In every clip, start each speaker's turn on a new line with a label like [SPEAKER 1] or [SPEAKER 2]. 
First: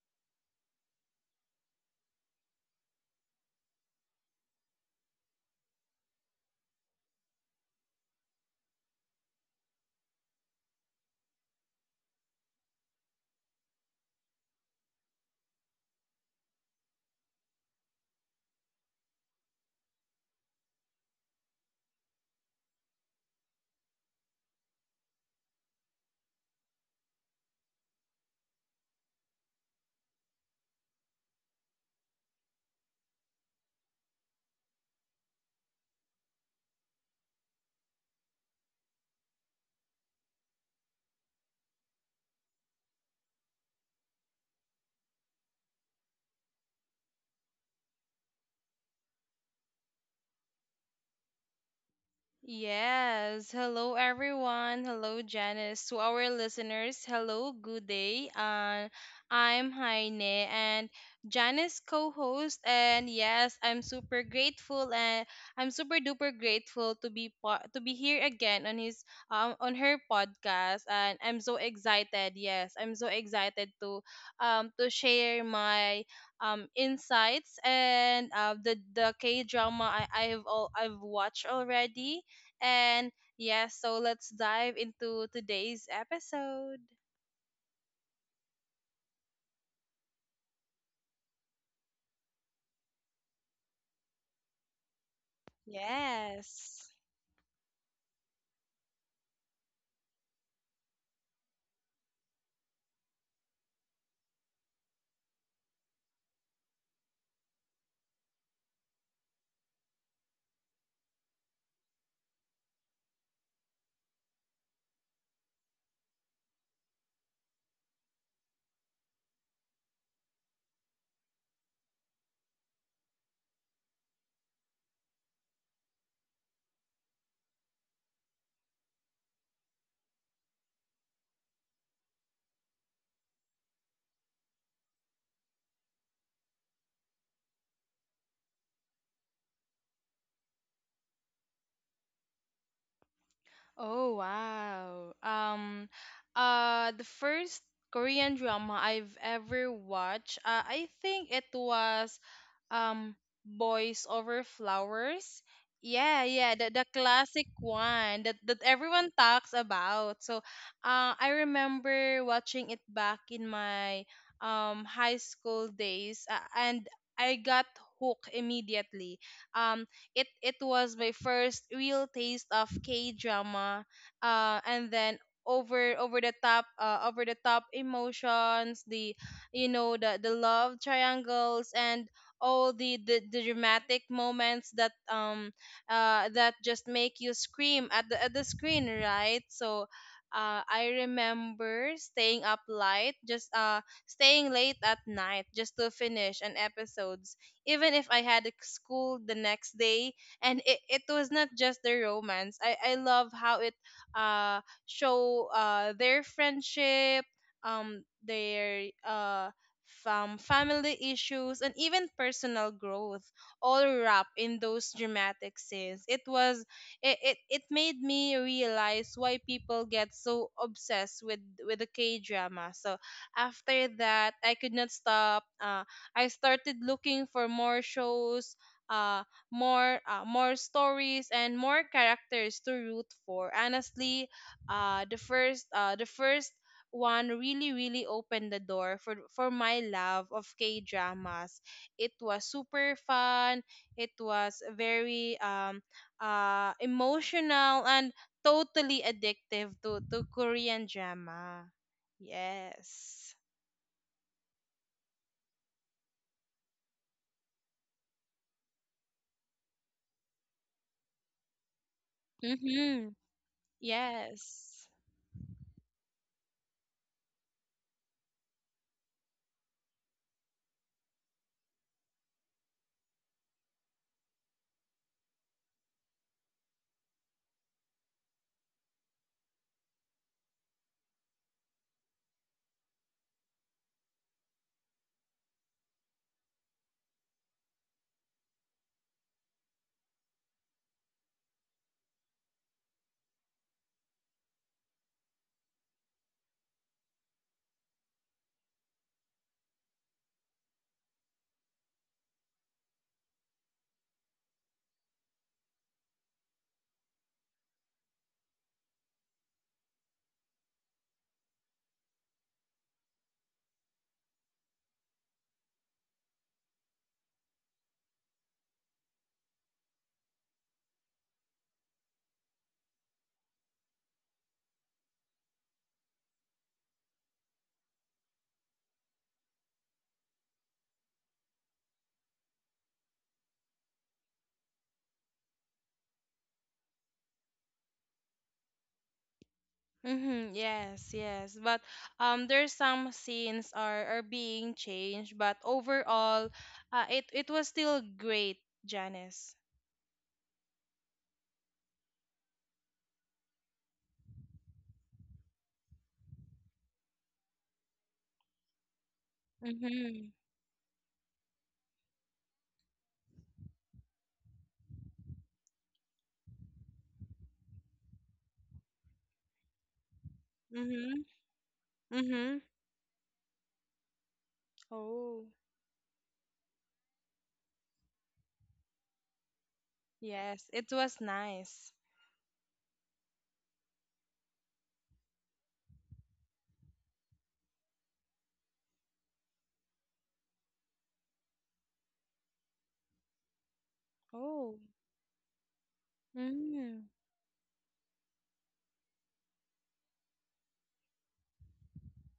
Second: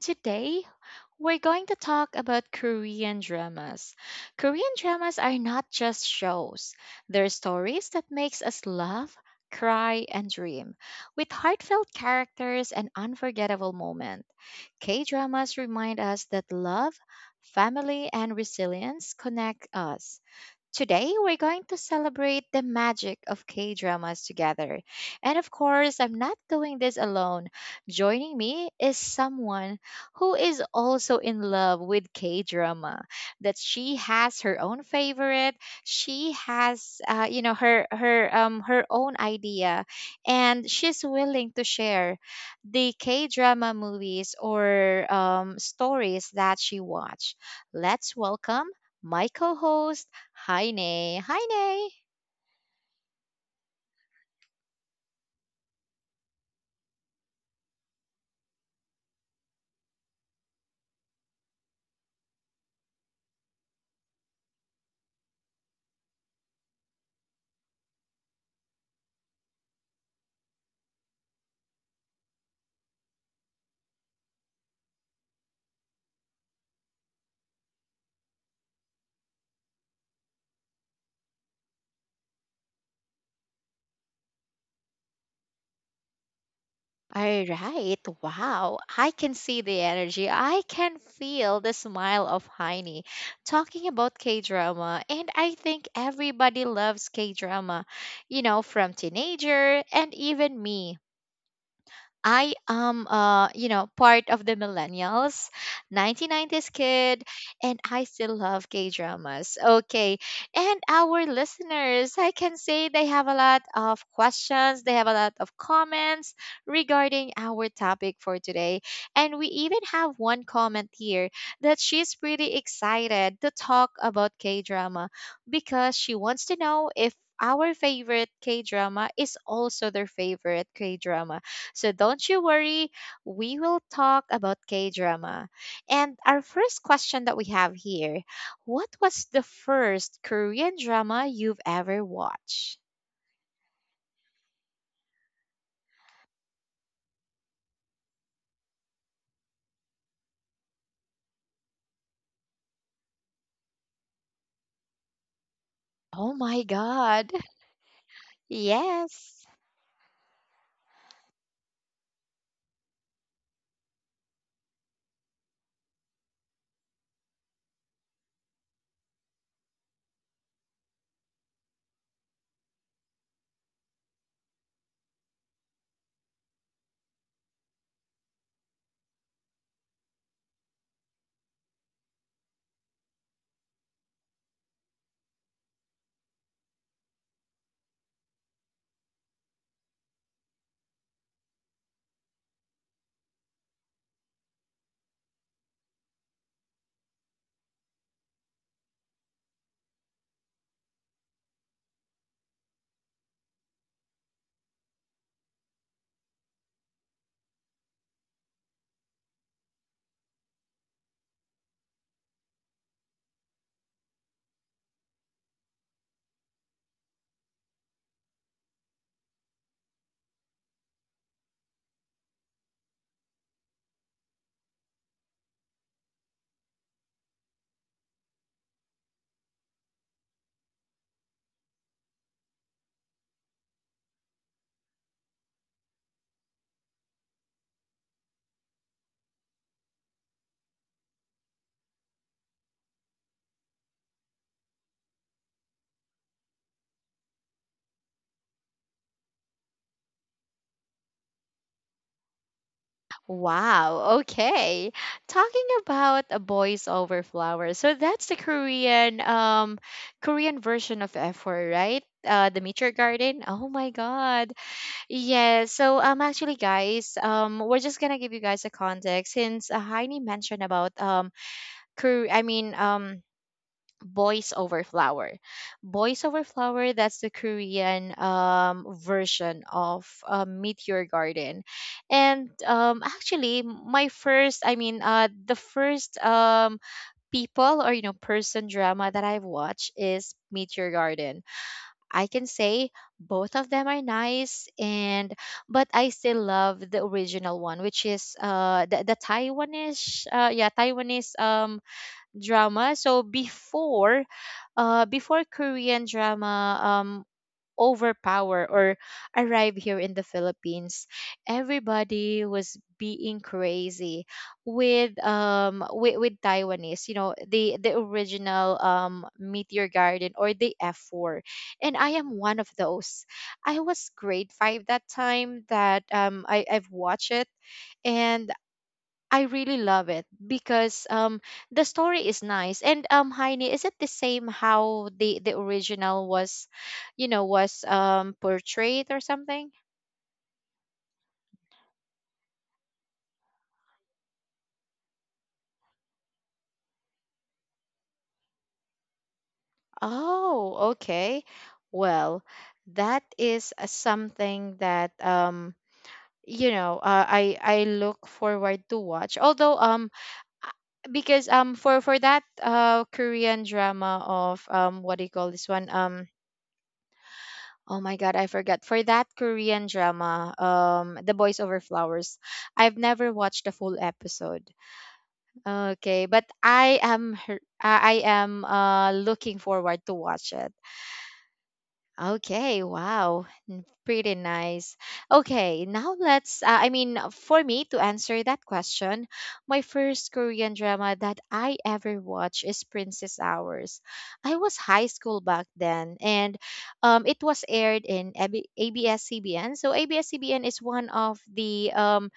[SPEAKER 1] today, we're going to talk about Korean dramas. Korean dramas are not just shows. They're stories that makes us laugh, cry, and dream, with heartfelt characters and unforgettable moments. K-dramas remind us that love, family, and resilience connect us. Today, we're going to celebrate the magic of K dramas together. And of course, I'm not doing this alone. Joining me is someone who is also in love with K drama. That she has her own favorite. She has, her own idea, and she's willing to share the K drama movies or stories that she watched. Let's welcome my co-host. Hi, Nay. Hi, Nay.
[SPEAKER 2] Yes. Hello, everyone. Hello, Janice. To our listeners, hello, good day. I'm Heine and Janice co host. And yes, I'm super grateful and I'm super duper grateful to be here again on her podcast. And I'm so excited. Yes, I'm so excited to share my insights and the K drama I I've all I've watched already, and yes, so let's dive into today's episode.
[SPEAKER 1] All right. Wow. I can see the energy. I can feel the smile of Heine talking about K drama. And I think everybody
[SPEAKER 2] Yes.
[SPEAKER 1] loves K drama, you know, from teenager and even me. I am, part of the millennials, 1990s kid, and I still love K dramas. Okay. And our listeners, I can say they have a lot of questions, they have a lot of comments regarding our topic for today. And we even have one comment here that she's pretty excited to talk about K drama because she wants to know if our favorite K drama is also their favorite K drama. So don't you worry, we will talk about K drama. And our first question that we have here: what was the first Korean drama you've ever watched?
[SPEAKER 2] Oh wow. The first Korean drama I've ever watched, I think it was um Boys Over Flowers. Yeah,
[SPEAKER 1] Oh
[SPEAKER 2] yeah, the,
[SPEAKER 1] my
[SPEAKER 2] the
[SPEAKER 1] God.
[SPEAKER 2] classic one that everyone talks
[SPEAKER 1] Yes.
[SPEAKER 2] about. So, I remember watching it back in my high school days, and I got hooked immediately. Um, it was my first real taste of K drama, and then over the top emotions, the love triangles, and all the dramatic moments that just make you scream at the screen, right? So. I remember staying up late, just staying late at night just to finish an episode, even if I had a school the next day. And it was not just their romance. I love how it uh show their friendship, their family issues, and even personal growth, all wrapped in those dramatic scenes. It was it, it, it made me realize why people get so obsessed with the K drama. So after that, I could not stop. I started looking for more shows, uh, more stories and more characters to root for. Honestly, the first one really really opened the door for my love of K dramas. It was super fun. It was very emotional and totally addictive to Korean drama. Yes.
[SPEAKER 1] Wow. Okay. Talking about a Boys Over Flowers. So that's the Korean Korean version of F4, right? Uh, the Meteor
[SPEAKER 2] Mhm.
[SPEAKER 1] Garden. Oh my god.
[SPEAKER 2] Yes.
[SPEAKER 1] Yes. So actually guys, we're just gonna give you guys a context since Heini mentioned about Kor- I mean um Boys Over Flower. Boys Over Flower, that's the Korean version of Meteor Garden. And actually my first I mean the first people or you know person drama that I've watched is Meteor Garden. I can say both of them are nice and but I still love the original one, which is the Taiwanese yeah Taiwanese drama. So before before Korean drama overpower or arrive here in the Philippines, everybody was being crazy with with Taiwanese, you know, the original Meteor Garden or the F4. And I am one of those. I was grade 5 that time that I've watched it, and I really love it because the story is nice. And Heini, is it the same how the original was you know was portrayed or something?
[SPEAKER 2] Mm-hmm, yes, yes. But there's some scenes are being changed, but overall it was still great, Janice.
[SPEAKER 1] Oh, okay. Well, that is something that I look forward to watch. Although
[SPEAKER 2] Mm-hmm.
[SPEAKER 1] because for that Korean drama of what do you call this one, oh my god, I forgot. For that Korean drama,
[SPEAKER 2] Mm-hmm.
[SPEAKER 1] The Boys Over Flowers,
[SPEAKER 2] Mm-hmm.
[SPEAKER 1] I've never watched the full episode.
[SPEAKER 2] Oh,
[SPEAKER 1] Okay, but I am I am looking forward to watch
[SPEAKER 2] yes.
[SPEAKER 1] it.
[SPEAKER 2] It was nice.
[SPEAKER 1] Okay, wow. Pretty nice. Okay, now let's, for me to answer that question, my first Korean drama that I ever watched is Princess Hours. I
[SPEAKER 2] Oh.
[SPEAKER 1] was high school back then, and
[SPEAKER 2] Mm-hmm.
[SPEAKER 1] it was aired in ABS-CBN. So ABS-CBN is one of the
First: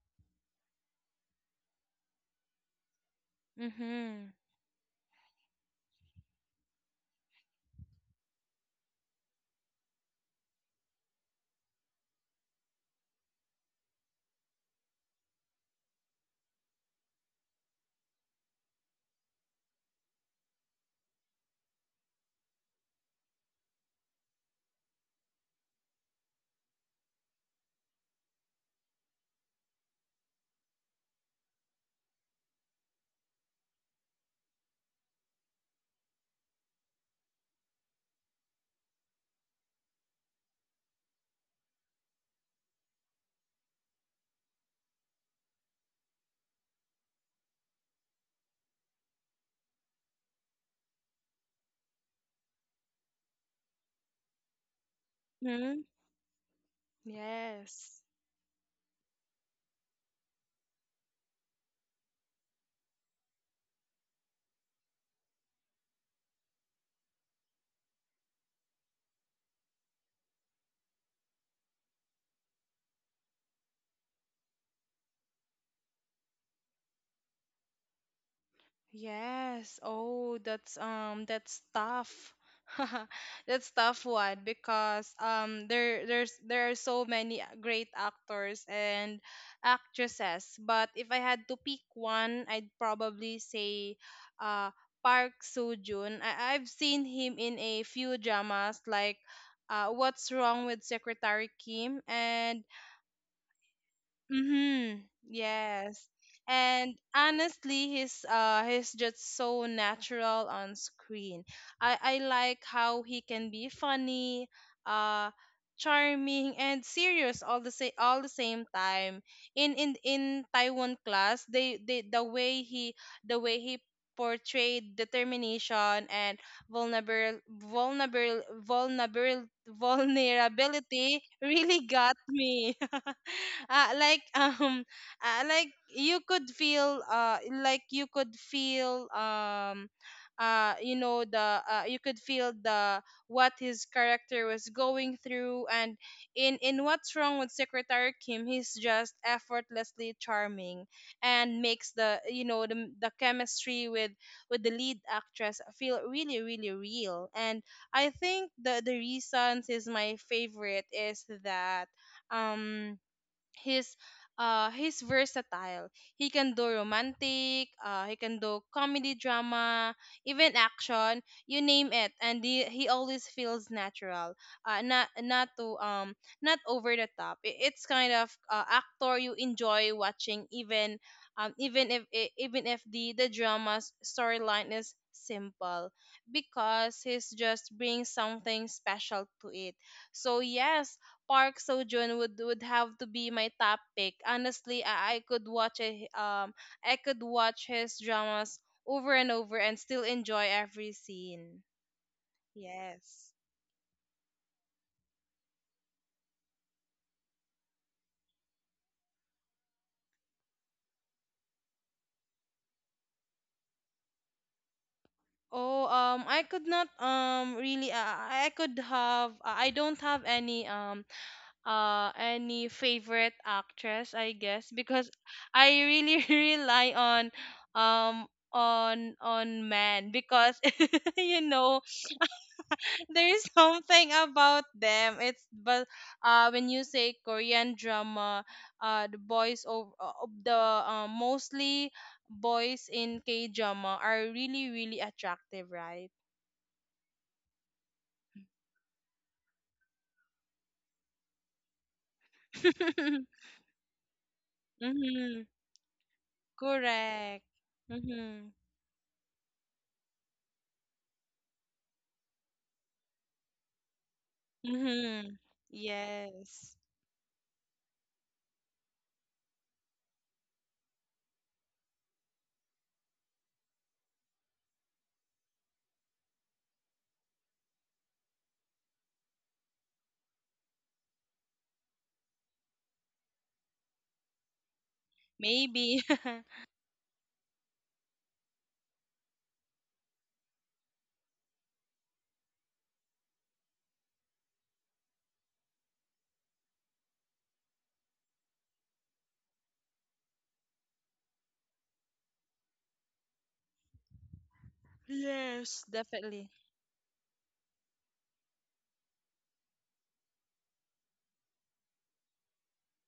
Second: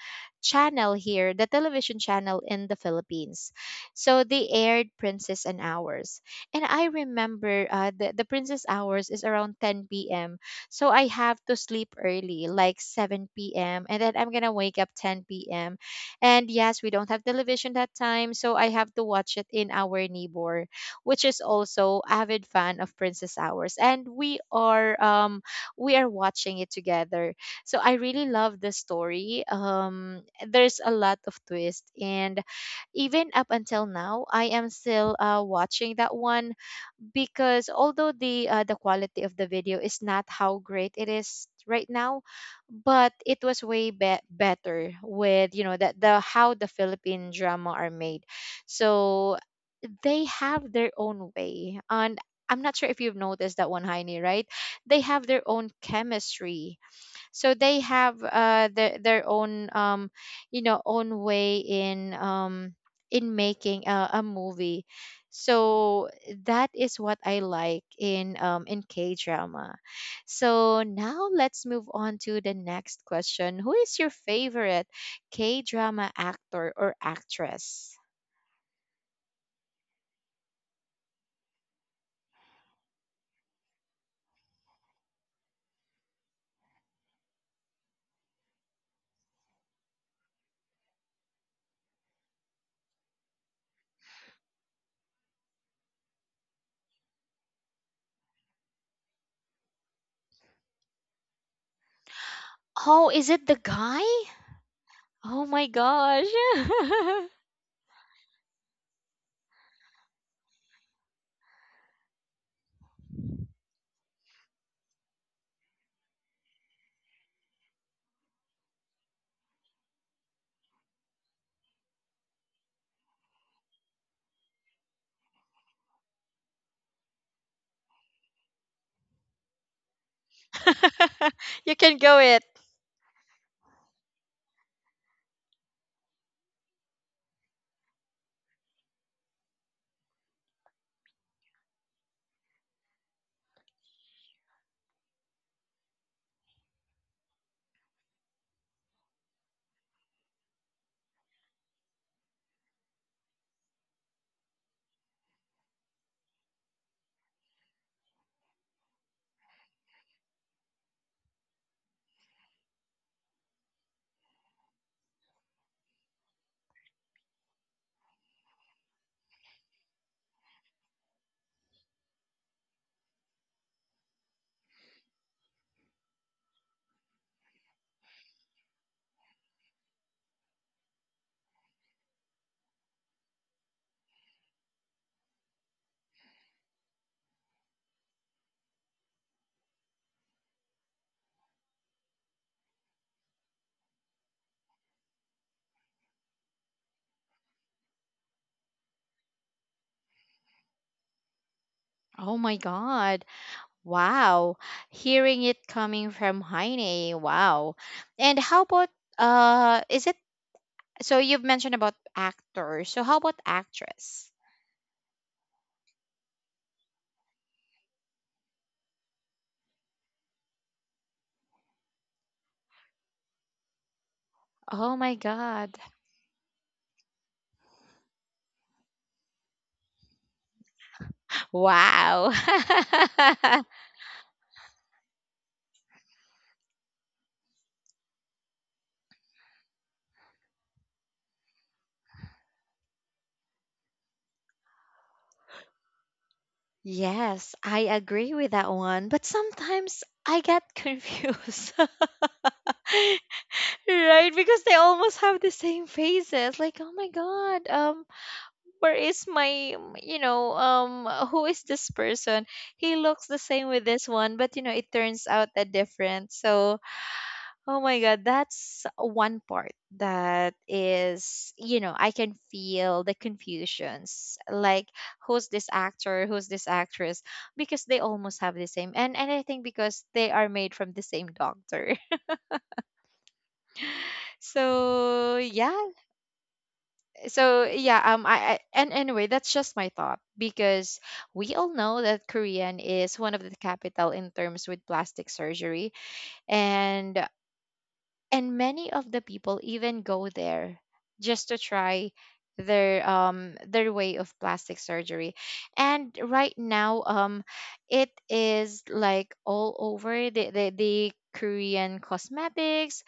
[SPEAKER 1] channel here, the television channel in the Philippines. So
[SPEAKER 2] Mm-hmm.
[SPEAKER 1] they aired Princess and Hours, and I remember the Princess Hours is around 10 p.m. So I have to sleep early, like 7 p.m., and then I'm gonna wake up 10 p.m. And yes, we don't have television that time, so I have to watch it in our neighbor, which is also avid fan of Princess Hours, and we are watching it together. So I really love the story. There's a lot of twist, and even up until now, I am still watching that one because although the quality of the video is not how great it is right now, but it was way better with, you know, that the how the Philippine drama are made. So they have their own way, and I'm not sure if you've noticed that one, Heini, right? They have their own
[SPEAKER 2] Mm-hmm.
[SPEAKER 1] chemistry. So they
[SPEAKER 2] Yes.
[SPEAKER 1] have their own, own way in making a movie. So that is what I like in K drama. So now let's move on to the next question: who is your favorite K drama actor or actress?
[SPEAKER 2] Yes. Oh, that's tough. That's tough one because there are so many great actors and actresses, but if I had to pick one, I'd probably say uh Park Soo-joon. I've seen him in a few dramas like What's Wrong with Secretary Kim, and
[SPEAKER 1] Oh, is it the guy?
[SPEAKER 2] Mm-hmm.
[SPEAKER 1] Oh my
[SPEAKER 2] Yes.
[SPEAKER 1] gosh.
[SPEAKER 2] And honestly, he's just so natural on screen. I like how he can be funny, uh charming, and serious all the same time. In Taiwan class, the way he portrayed determination and vulnerable vulnerable vulnerable vulnerability
[SPEAKER 1] You
[SPEAKER 2] really
[SPEAKER 1] can
[SPEAKER 2] got
[SPEAKER 1] go it.
[SPEAKER 2] me, uh, like um like you could feel you could feel the what his character was going through. And in What's Wrong with Secretary Kim, he's just effortlessly charming, and makes the chemistry with the lead actress feel really really real. And I think the reasons is my favorite is that um he's he's versatile. He can do comedy, drama, even action, you name it, and he always feels natural, not not to not over the top. It's kind of actor you enjoy watching, even even if the drama's storyline is simple, because he's just brings something special to it. So yes, Park Sojun would have to be my top pick. Honestly, I could watch his dramas over and over and still enjoy every scene.
[SPEAKER 1] Oh my god.
[SPEAKER 2] Yes.
[SPEAKER 1] Wow. Hearing it coming from Heine. Wow. And how about, is it so you've mentioned about actors. So how about actress?
[SPEAKER 2] Oh, I could not really, I could have, I don't have any favorite actress, I guess,
[SPEAKER 1] Oh
[SPEAKER 2] because
[SPEAKER 1] my
[SPEAKER 2] I
[SPEAKER 1] god.
[SPEAKER 2] really rely on men, because you know
[SPEAKER 1] Wow.
[SPEAKER 2] There's something about them. It's but when you say Korean drama, the boys of the mostly boys in K drama are really really attractive, right?
[SPEAKER 1] Yes, I agree with that one, but sometimes I get confused. Right? Because they almost
[SPEAKER 2] Mm-hmm.
[SPEAKER 1] have the same faces. Like, oh my
[SPEAKER 2] Correct.
[SPEAKER 1] god.
[SPEAKER 2] Mm-hmm.
[SPEAKER 1] Where is my, who is this person? He looks the same with this one, but you know it turns
[SPEAKER 2] Mm-hmm.
[SPEAKER 1] out that different.
[SPEAKER 2] Yes.
[SPEAKER 1] So oh my god, that's one part that is, you know, I can feel the confusions like who's this actor, who's this actress, because they almost have the same. And I think because they are made from the same doctor. So yeah.
[SPEAKER 2] Maybe.
[SPEAKER 1] So yeah, I and anyway, that's just my thought because we all know that Korean is one of the capital in terms with plastic surgery. and and many of the people even go there just to try their way of plastic surgery.
[SPEAKER 2] Yes,
[SPEAKER 1] And
[SPEAKER 2] definitely.
[SPEAKER 1] right now it is like all over the Korean cosmetics,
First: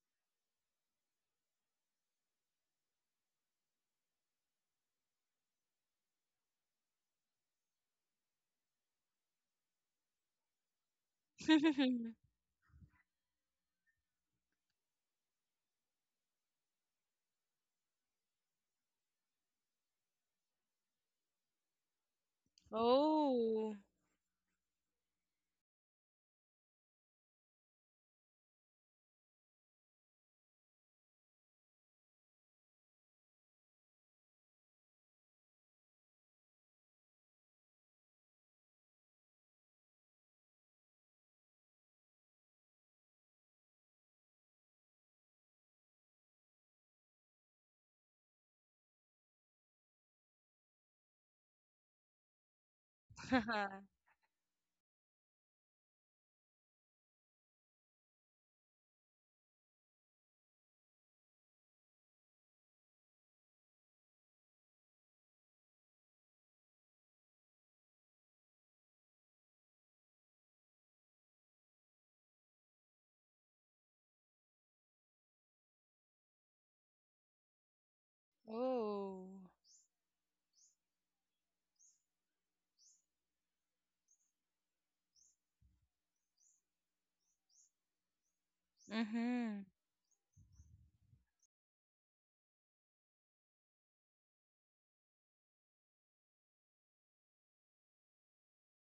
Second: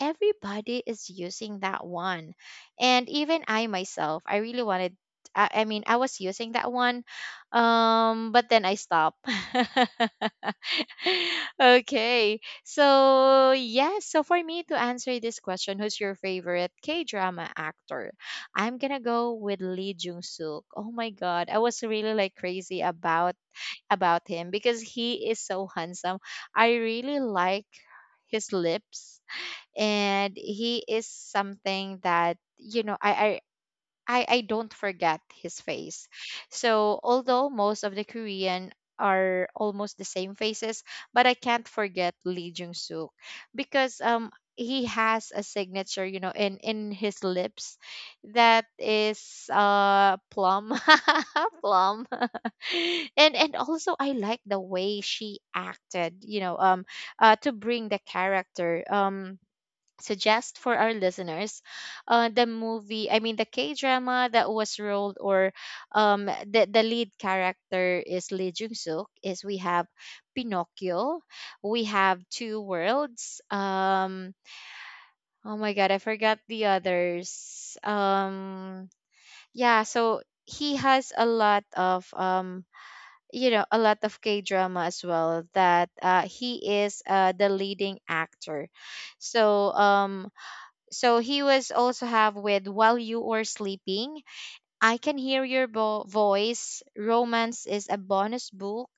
[SPEAKER 1] everybody is using that one. And even I myself, I really I mean, I was using that one. But then I stopped. Okay. So, yes, so for me to answer this question, who's your favorite K-drama actor? I'm going to go with Lee Jung-suk. Oh my god, I was really like crazy
[SPEAKER 2] Oh.
[SPEAKER 1] about him because he is so handsome. I really like his lips, and he is something that, you know, I don't forget his face. So although most of the Korean are almost the same faces, but I can't forget Lee Jung Suk because he has a signature, you know, in his lips, that is plum. Plum. And also I like the way she acted, you know, to bring the character. Suggest for our listeners the movie I mean the K drama that was rolled or the lead character is Lee Jung Suk, is we have Pinocchio, we have Two Worlds, oh my god, I forgot the others,
[SPEAKER 2] Oh.
[SPEAKER 1] yeah, so he has a lot of, a lot of K drama as well that he is the leading actor.
[SPEAKER 2] Mm-hmm.
[SPEAKER 1] So so he was also have with While You Were Sleeping, I Can Hear Your Voice, Romance Is a Bonus Book.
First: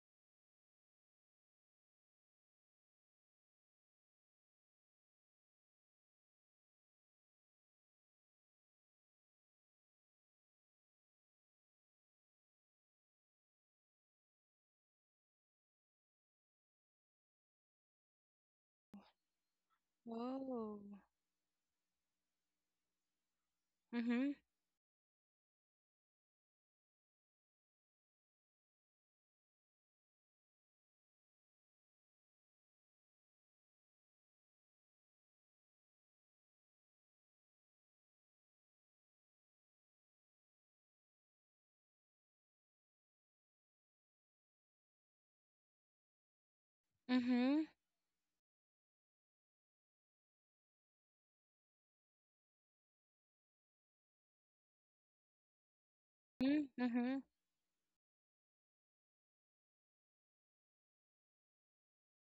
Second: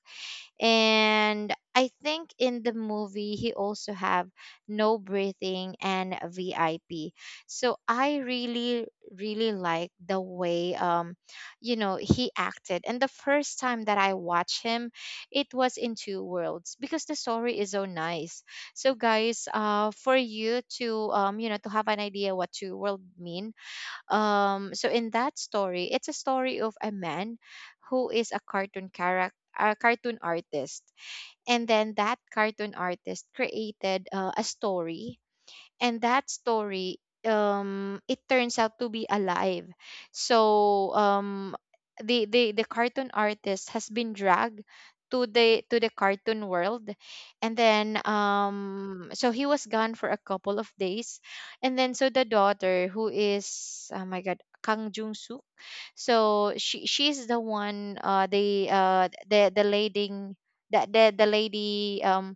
[SPEAKER 1] And I think in the movie he also have No Breathing and VIP. So I really really like the way, he acted. And the first time that I watched him, it was in Two Worlds because the story is so nice. So guys, for you
[SPEAKER 2] Oh.
[SPEAKER 1] to to have an idea what Two World mean,
[SPEAKER 2] Mm-hmm.
[SPEAKER 1] so in that story, it's a story of a man who is a cartoon character, a cartoon artist, and then that cartoon artist created a story, and that story it turns out to be alive. So the the cartoon artist has been dragged to the cartoon world. And
[SPEAKER 2] Mm-hmm.
[SPEAKER 1] then so he was gone for a couple of days. And then so the daughter who is, oh my god, Kang Jung Suk, so
[SPEAKER 2] Mm-hmm.
[SPEAKER 1] she's the one, the lady, that the lady,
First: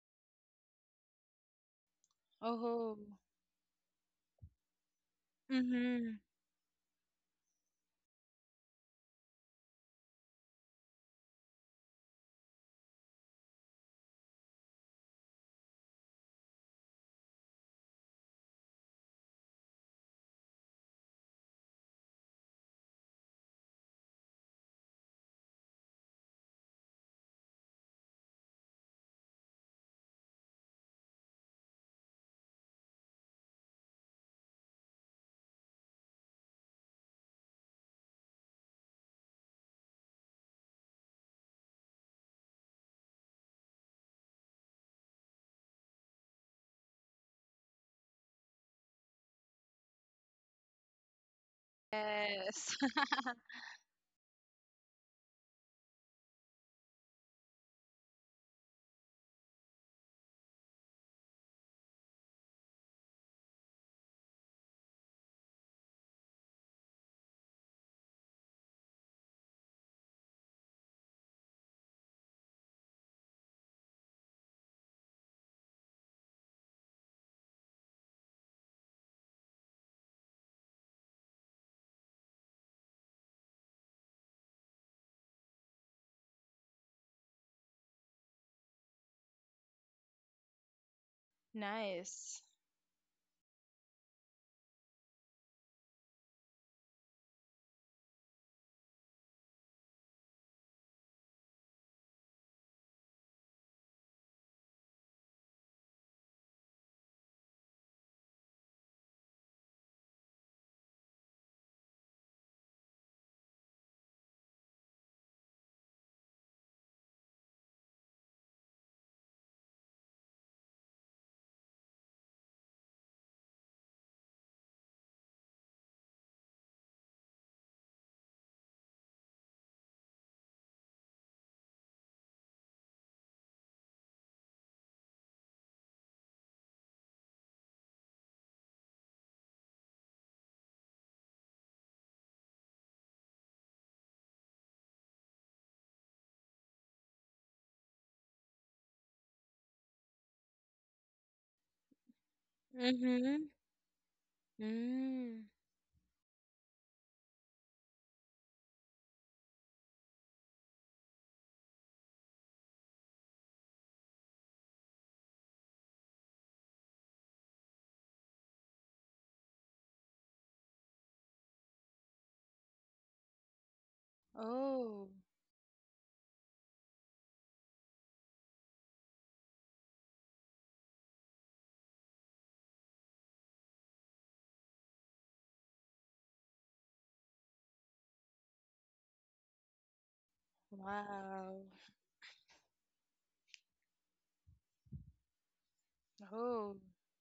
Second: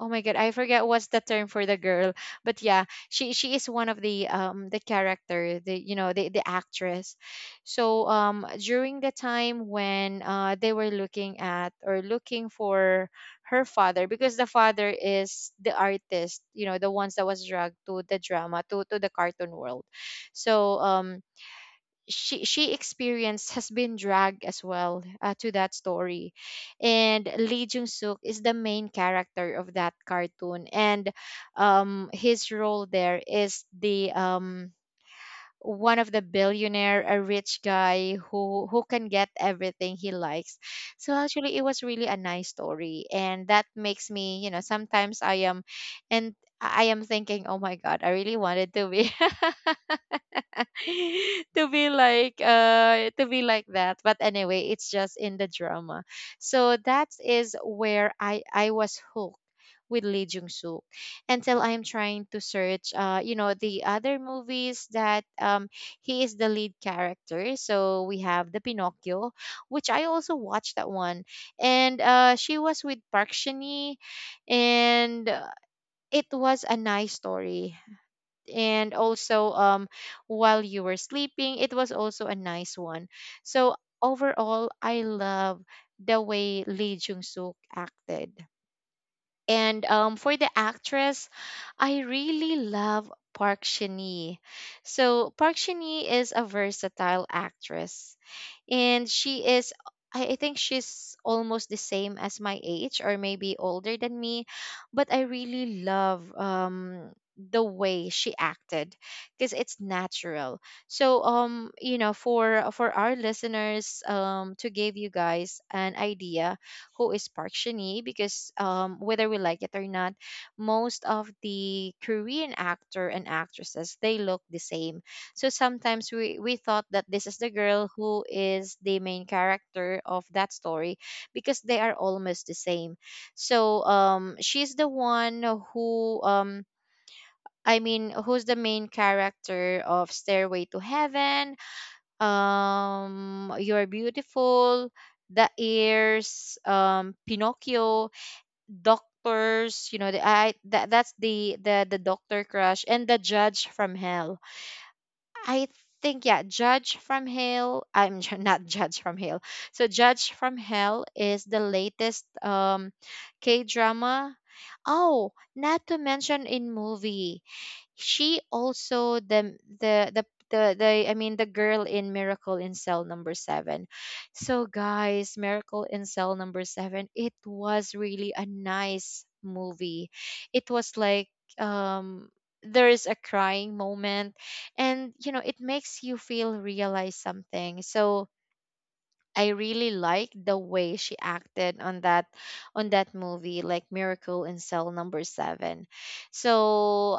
[SPEAKER 1] oh my god, I forget what's the term for the girl. But yeah,
[SPEAKER 2] Oh.
[SPEAKER 1] she is one of the character, the, you know,
[SPEAKER 2] Mm-hmm.
[SPEAKER 1] the actress. So during the time when they were looking at or looking for her father, because the father is the artist, you know, the ones that was dragged to the drama to the cartoon world. So she experienced has been dragged as well, to that story. And Lee Jung Suk is the main character of that cartoon. And his role there is the one of the billionaire, a rich guy who can get everything he likes. So actually it was really a nice story, and that makes me, you know, sometimes I am thinking, oh my god, I really wanted to be
[SPEAKER 2] Yes.
[SPEAKER 1] To be like that, but anyway, it's just in the drama. So that is where I was hooked with Lee Jung Suk. Until I am trying to search the other movies that he is the lead character. So we have the Pinocchio, which I also watched that one. And she was with Park Shin-hye. And it was a nice story. And also, While You Were Sleeping, it was also a nice one. So overall, I love the way Lee Jung Suk acted. And for the actress, I
[SPEAKER 2] Nice.
[SPEAKER 1] really love Park Shin. So Park Shin is a versatile actress, and she is... I think she's almost the same as my age or maybe older than me, but I really love the way she acted because it's natural. So, for our listeners, to give you guys an idea who is Park Shin-hye, because whether we like it or not, most of the Korean actor and actresses, they look the same. So sometimes we thought that this is the girl who is the main character of that story because they are almost the same. So, she's the one who, um, I mean, who's the main character of Stairway to Heaven, You're Beautiful, The Ears, Pinocchio, Doctors, that's the doctor crush, and The
[SPEAKER 2] Mm-hmm.
[SPEAKER 1] Judge from Hell.
[SPEAKER 2] Mm.
[SPEAKER 1] I think, yeah, Judge from Hell. Not Judge from Hell. So Judge from Hell is the latest K drama. Oh, not to mention in movie, she also... the I mean the girl in Miracle in Cell number 7. So
[SPEAKER 2] Oh.
[SPEAKER 1] guys, Miracle in Cell number 7, it was really a nice movie. It was like, um there is a crying moment, and it makes you feel realize something. So I really like the way she
[SPEAKER 2] Wow.
[SPEAKER 1] acted on that, movie, like Miracle in Cell number 7.
[SPEAKER 2] Oh.
[SPEAKER 1] So,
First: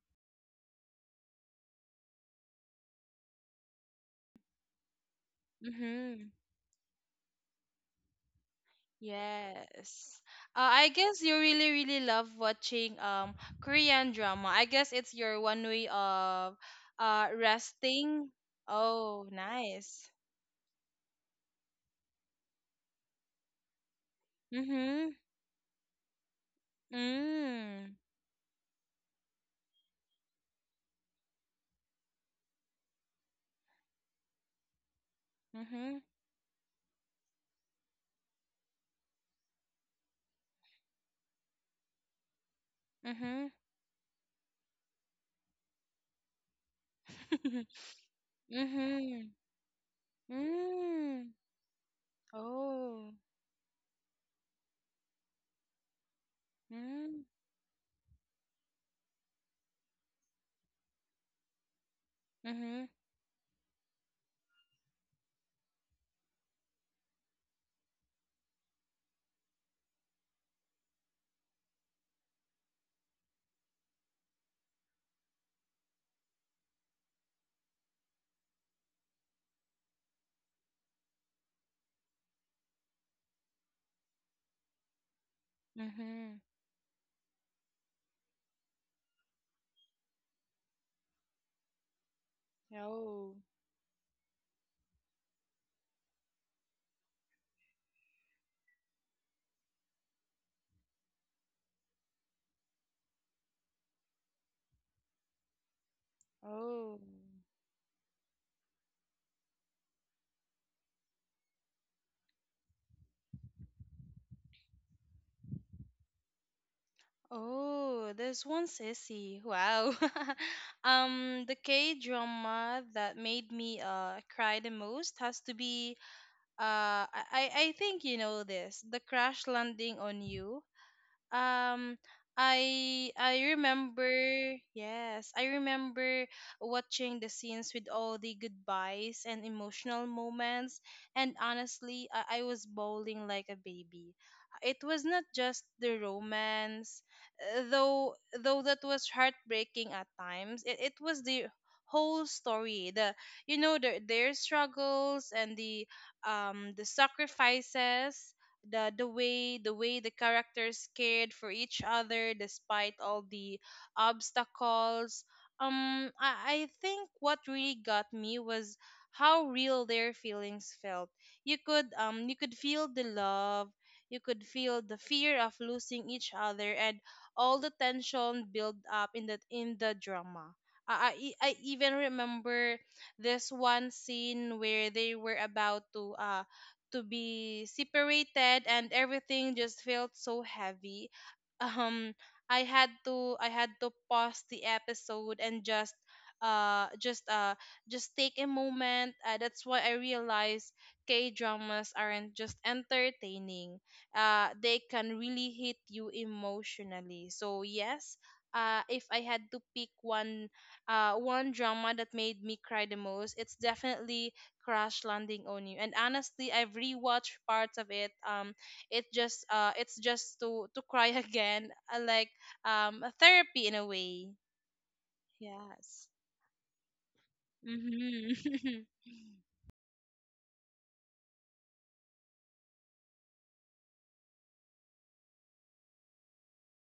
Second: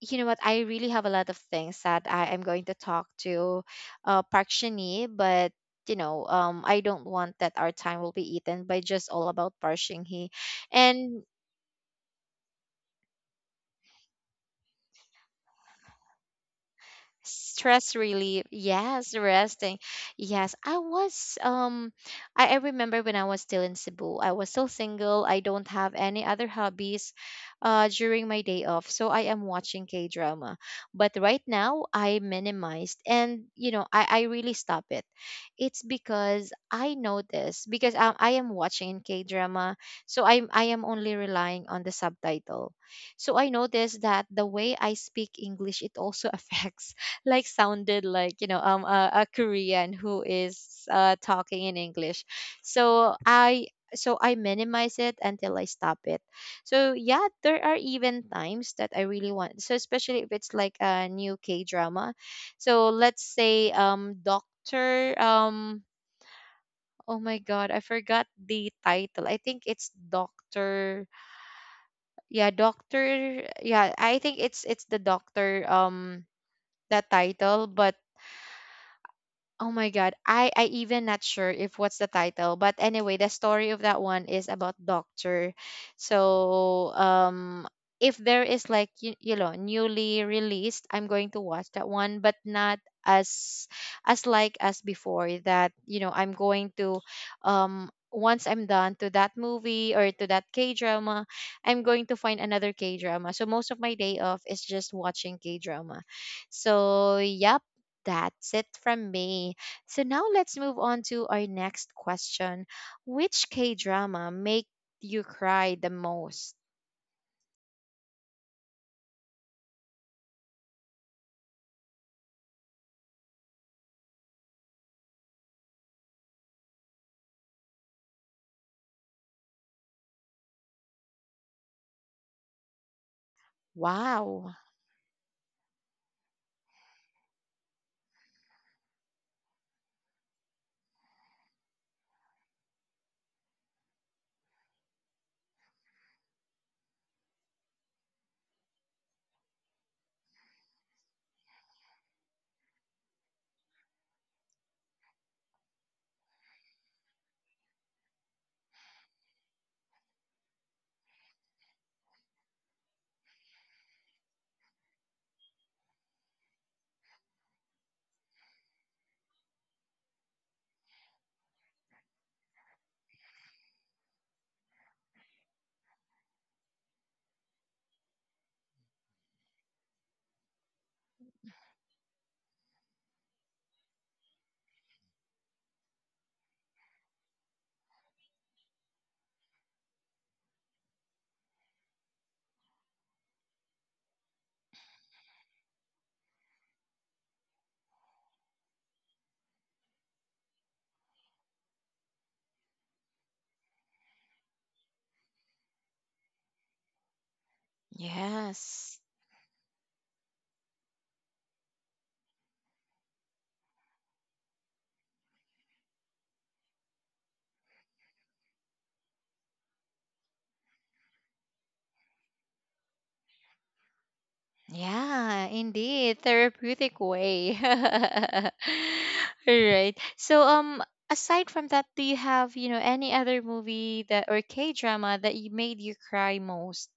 [SPEAKER 1] you know what, I really have a lot of things that I am going to talk to Park Shinee, but
[SPEAKER 2] Mm-hmm.
[SPEAKER 1] I don't want that our time will be eaten by just all about Park
[SPEAKER 2] Yes.
[SPEAKER 1] Shin-hee.
[SPEAKER 2] I guess
[SPEAKER 1] And
[SPEAKER 2] you really, really love watching Korean drama. I guess it's your one way of
[SPEAKER 1] stress
[SPEAKER 2] resting.
[SPEAKER 1] relief, yes,
[SPEAKER 2] Oh,
[SPEAKER 1] resting.
[SPEAKER 2] nice.
[SPEAKER 1] Yes, I was I remember when I was still in Cebu, I was still
[SPEAKER 2] Mm-hmm.
[SPEAKER 1] single, I don't have any other hobbies.
[SPEAKER 2] Mm.
[SPEAKER 1] During my day off, so I am watching K drama. But right now I minimized, and I really stop it. It's
[SPEAKER 2] Mm-hmm.
[SPEAKER 1] because I notice, because I am watching K drama, so I am only relying on the subtitle. So
[SPEAKER 2] Mm-hmm.
[SPEAKER 1] I noticed that the way I speak English, it also affects, like, sounded like,
[SPEAKER 2] Mm-hmm.
[SPEAKER 1] a Korean who is,
[SPEAKER 2] Mm.
[SPEAKER 1] talking in English.
[SPEAKER 2] Oh.
[SPEAKER 1] So I so I minimize it until I stop it. So
[SPEAKER 2] Mm.
[SPEAKER 1] yeah, there are even times that I really want. So especially if it's like a new K drama.
[SPEAKER 2] Mhm.
[SPEAKER 1] So let's say, Doctor, oh my god, I forgot the title. I think it's Doctor, yeah, Doctor, yeah, I think it's the Doctor, that title, but... Oh my god, I even not sure if what's the title, but anyway, the story of that one is about doctor.
[SPEAKER 2] Mhm.
[SPEAKER 1] So, if there is, like, newly released, I'm going to watch that one, but not
[SPEAKER 2] Oh.
[SPEAKER 1] as like as before, that I'm going to, once I'm done to that movie or to that K drama, I'm going to find another K drama. So most of my day off is just watching K drama.
[SPEAKER 2] Oh.
[SPEAKER 1] So yep, that's it from me. So now let's move on to our next question. Which K drama make you cry the most?
[SPEAKER 2] Oh, there's one sissy. Wow. The K drama that made me cry the most has to be I think you know this, the Crash Landing on You. Um, I remember,
[SPEAKER 1] Wow.
[SPEAKER 2] yes, I remember watching the scenes with all the goodbyes and emotional moments, and honestly, I was bawling like a baby. It was not just the romance, uh, though though that was heartbreaking at times. It was the whole story, their struggles and the sacrifices, the way the characters cared for each other despite all the obstacles. I think what really got me was how real their feelings felt. You could feel the love. You could feel the fear of losing each other and all the tension built up in the drama. I even remember this one scene where they were about to be separated, and everything just felt so heavy. Um i had to i had to pause the episode and uh just uh just take a moment. That's why I realized K dramas aren't just entertaining, they can really hit you emotionally. So yes, uh
[SPEAKER 1] Yes.
[SPEAKER 2] if I had to pick one, one drama that made me cry the most, it's definitely Crash Landing on You. And honestly, I've rewatched parts of it it just it's just to cry again, like a therapy in a way.
[SPEAKER 1] Yeah,
[SPEAKER 2] Yes.
[SPEAKER 1] indeed. Therapeutic way. All
[SPEAKER 2] Mm-hmm.
[SPEAKER 1] right. So, aside from that, do you have, any other movie that or K drama that you made you cry most?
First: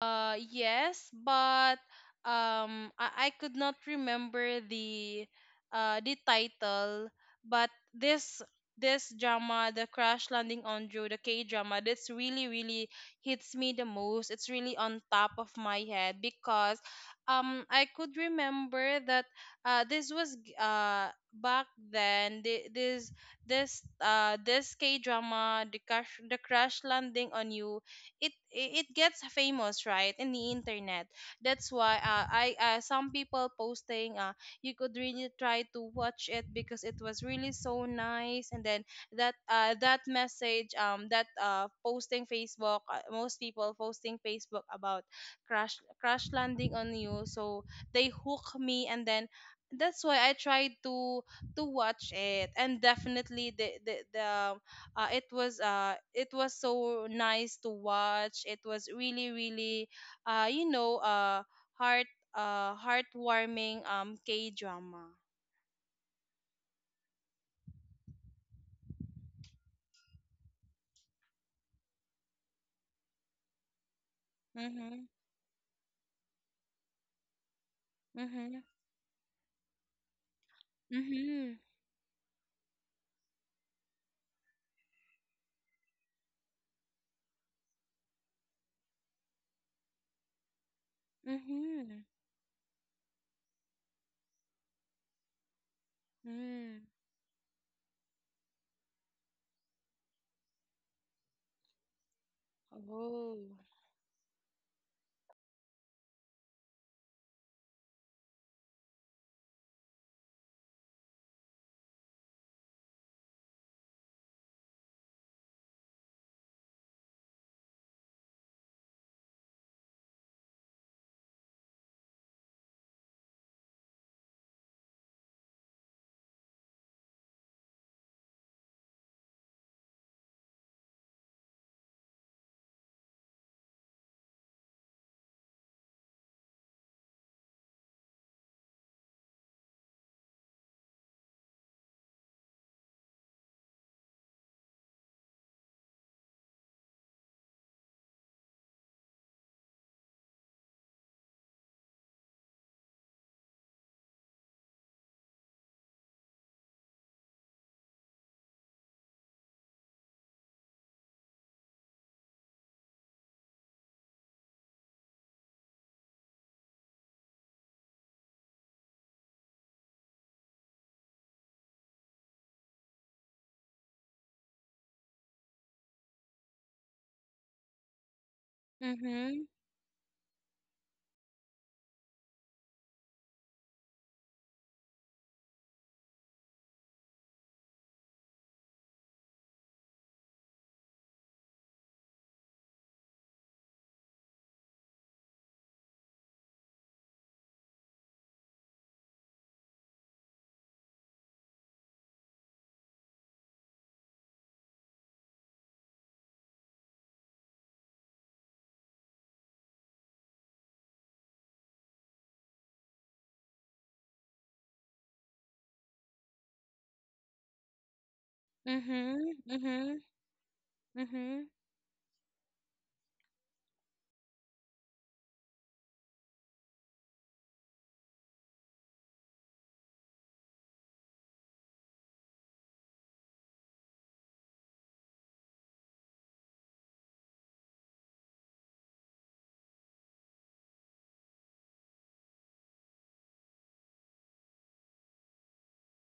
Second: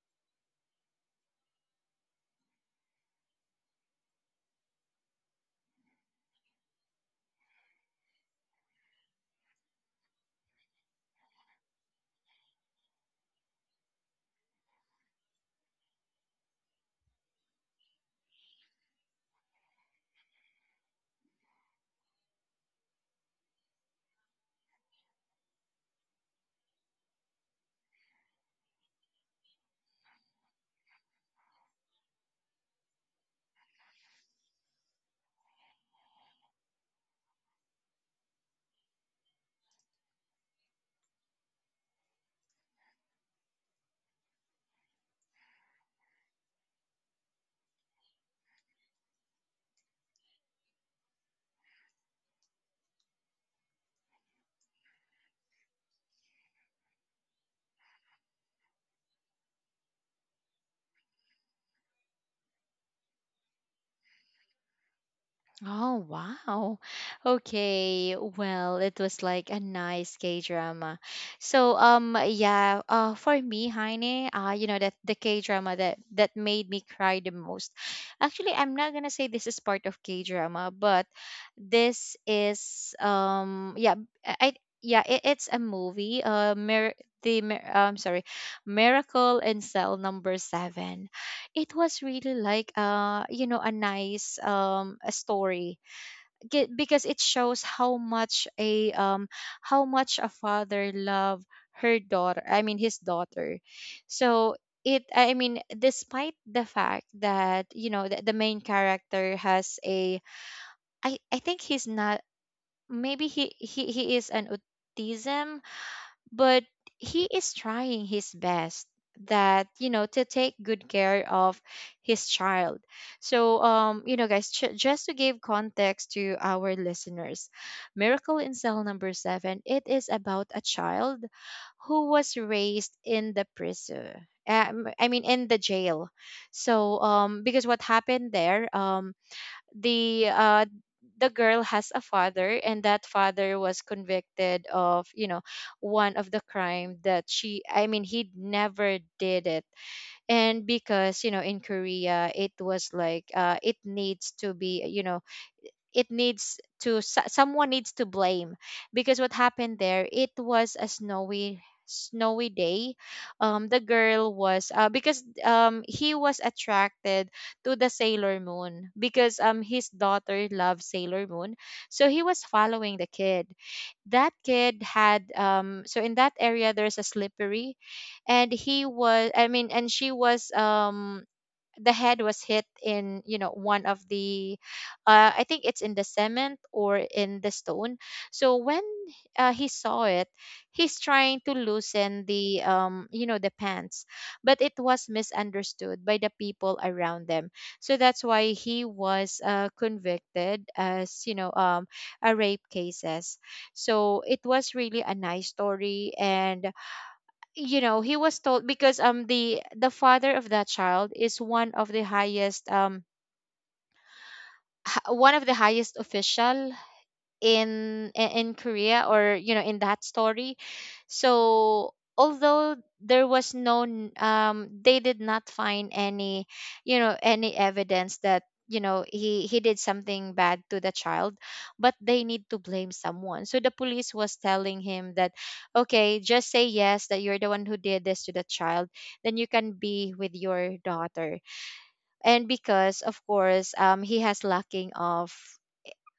[SPEAKER 2] Yes, but I could not remember the title, but this drama, the Crash Landing on You, the K drama, that's really really hits me the most. It's really on top of my head because I could remember that back then this K drama, the Crash Landing on You, it gets famous right in the internet. That's why, I some people posting, you could really try to watch it because it was really so nice. And then that message, that posting facebook most people posting Facebook about Crash Landing on You, so they hook me. And then that's why I tried to watch it. And definitely the it was so nice to watch. It was really really uh you know uh heart heartwarming K drama.
[SPEAKER 1] Oh, wow. Okay. Well, it was like a nice K drama. So, yeah, for me, Heine, that
[SPEAKER 2] Mhm.
[SPEAKER 1] the K drama that made me cry the most. Actually,
[SPEAKER 2] Mhm.
[SPEAKER 1] I'm not gonna say this is part of K drama, but
[SPEAKER 2] Mhm.
[SPEAKER 1] this is, yeah, I, I- yeah, it's a movie. I'm sorry, Miracle in Cell Number Seven, it was
[SPEAKER 2] Mhm.
[SPEAKER 1] really like, a nice, a story.
[SPEAKER 2] Mm.
[SPEAKER 1] Because it shows how much a father love her daughter, I mean his
[SPEAKER 2] Oh.
[SPEAKER 1] daughter. So it, I mean, despite the fact that the main character has a... I think he's not, maybe he is an autism, but he is trying his best, that to take good care of his child. So, guys, just to give context to our listeners, Miracle in Cell number 7, it is about a child who was raised in the prison, I mean, in the jail. So, because what happened there, the uh the girl has a father, and that father was convicted of, you know, one of the crime that she, I mean he, never did it. And because you know, in Korea, it was like, it needs to be, it needs to... someone needs to blame. Because what happened there, it was a snowy, snowy day. The girl was, because he was attracted to the Sailor Moon, because his daughter loved Sailor Moon. So he was following the kid. That kid had... so in that area there's a slippery. And he was,
[SPEAKER 2] Mhm.
[SPEAKER 1] I mean, and she was, the head was hit in, you know, one of the... I think it's in the cement or in the stone. So when, he saw it, he's trying to loosen the, pants. But it was misunderstood by the people around them. So that's why he was, convicted as, you know, a rape cases. So it was really a nice story, and you know, he was told because the father of that child is one of the highest, one of the highest official in Korea, or
[SPEAKER 2] Mhm.
[SPEAKER 1] you know, in
[SPEAKER 2] Mhm.
[SPEAKER 1] that story.
[SPEAKER 2] Mhm.
[SPEAKER 1] So although there was they did not find any, you know, any evidence that you know he did something bad to the child, but they need to blame someone. So the police was telling him that, okay, just say yes that you're the one who did this to the child, then you can be with your daughter. And because, of course, he has lacking of,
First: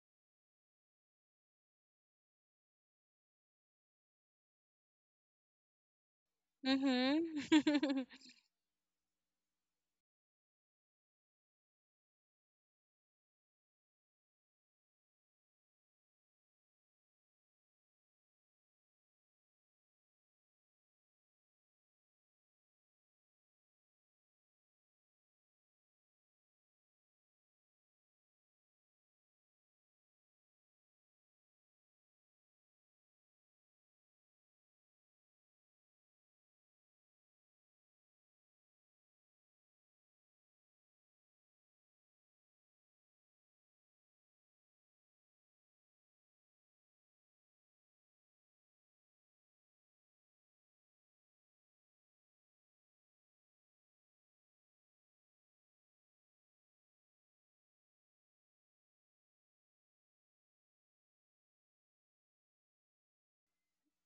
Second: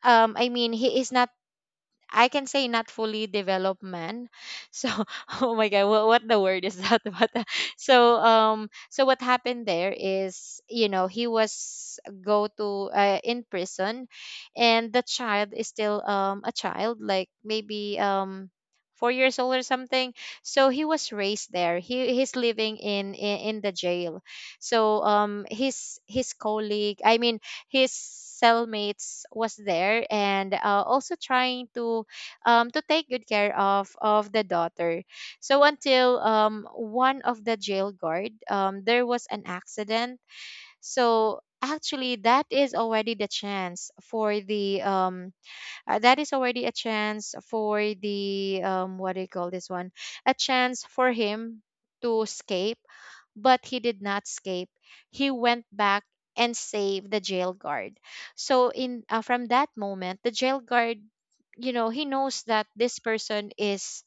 [SPEAKER 1] I mean, he is not, I can say, not fully development. So oh my god, what the word is that?
[SPEAKER 2] Mhm.
[SPEAKER 1] But so what happened there is, you know, he was go to, in prison, and the child is still, a child, like maybe, 4 years old or something. So he was raised there. He's living in the jail. So, his colleague, I mean, his cellmates was there, and, also trying to, to take good care of the daughter. So until, one of the jail guard, there was an accident. So actually, that is already the chance for the that is already a chance for the, what do you call this one, a chance for him to escape. But he did not escape. He went back and saved the jail guard. So, in from that moment, the jail guard, you know, he knows that this person is,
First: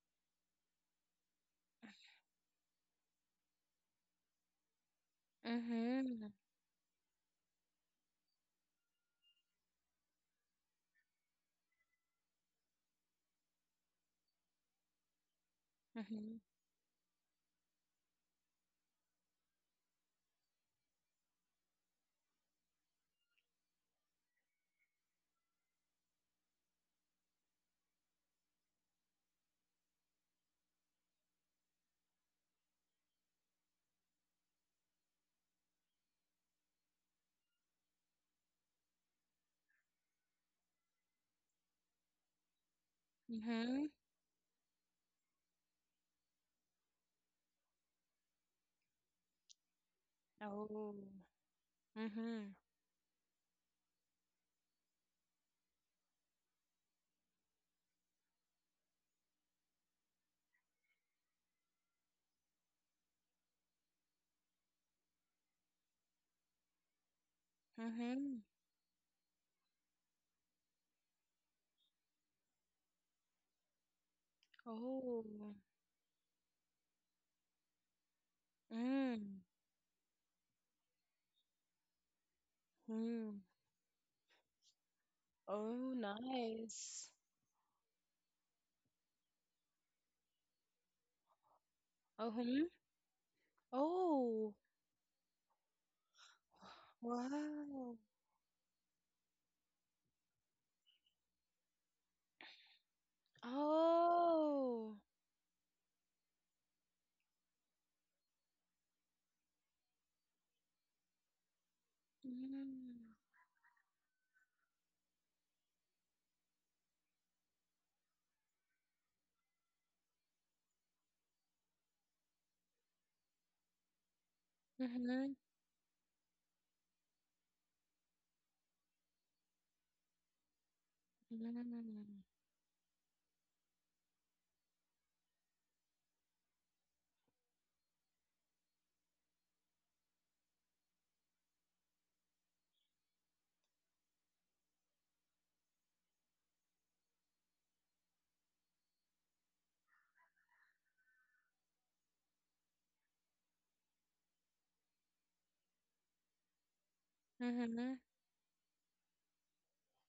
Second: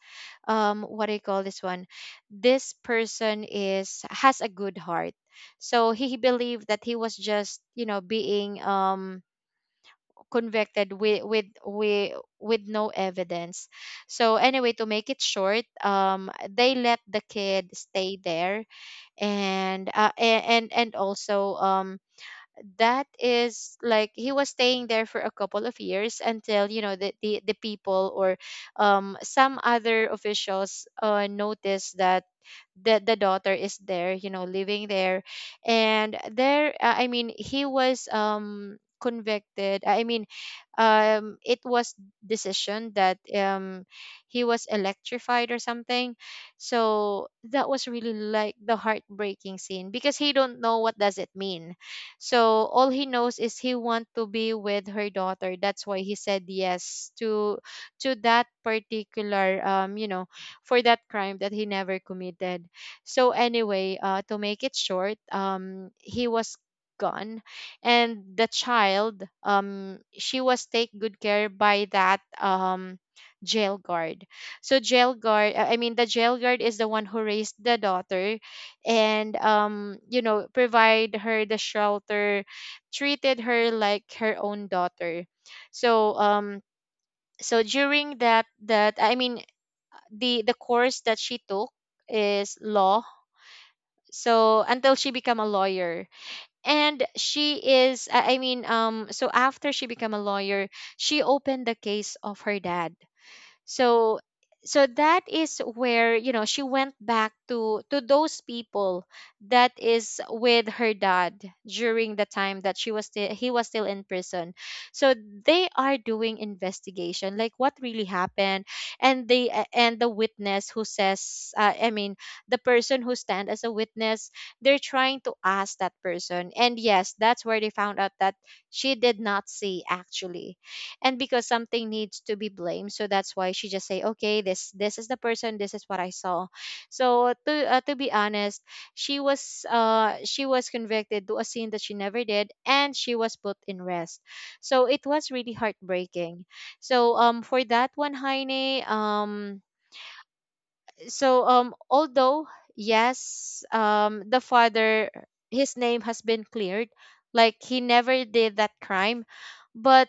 [SPEAKER 1] what do you call this one, this person is has a good heart. So he
[SPEAKER 2] Mhm.
[SPEAKER 1] believed that he was just, you know, being, convicted with no evidence. So anyway, to make it short,
[SPEAKER 2] Mhm.
[SPEAKER 1] they let the kid stay there. And and also, that is like he was staying there for a couple of years until you know the people or, some other officials, noticed that the daughter is there, you know, living there. And there I mean, he was, convicted, I mean, it was decision that,
[SPEAKER 2] Mhm.
[SPEAKER 1] he was electrified or something. So that was really like the heartbreaking scene because he don't know
[SPEAKER 2] Oh.
[SPEAKER 1] what does it mean.
[SPEAKER 2] Mhm.
[SPEAKER 1] So all he knows is he want to be with her daughter. That's why he said yes to, that particular, for that crime that he never committed. So anyway, to make it short, he was gone, and
[SPEAKER 2] Mhm.
[SPEAKER 1] the child, she was take good care by that, jail guard. So jail
[SPEAKER 2] Oh.
[SPEAKER 1] guard, I mean the jail guard is the one who raised the daughter, and
[SPEAKER 2] Mm.
[SPEAKER 1] you know, provide her the shelter, treated
[SPEAKER 2] Mm.
[SPEAKER 1] her like her own daughter.
[SPEAKER 2] Oh,
[SPEAKER 1] So um,
[SPEAKER 2] nice.
[SPEAKER 1] so during that, I mean the course that she took is
[SPEAKER 2] Uh-huh.
[SPEAKER 1] law,
[SPEAKER 2] Oh,
[SPEAKER 1] so until she became a lawyer and she
[SPEAKER 2] wow.
[SPEAKER 1] is I mean so after she became a lawyer she opened the case of her dad. So so
[SPEAKER 2] Oh.
[SPEAKER 1] that is where, you know, she went back to those people that is with her dad during the time that she was
[SPEAKER 2] Mm.
[SPEAKER 1] still he was still in prison. So they are doing investigation, like what really happened. And and the witness who says the person who stand as a witness, they're trying
[SPEAKER 2] Mm-hmm.
[SPEAKER 1] to ask that person. And yes, that's where they found out that she did not see actually, and because something
[SPEAKER 2] Mm.
[SPEAKER 1] needs to be blamed, so that's why she just say, okay, this is the person, this is what I saw. So to be honest, she was convicted to a sin that she never did, and she was put in rest. So it was really heartbreaking. So for that one, heine. Although, yes, the father, his name has been cleared, like he
[SPEAKER 2] Mm-hmm.
[SPEAKER 1] never did that crime. But,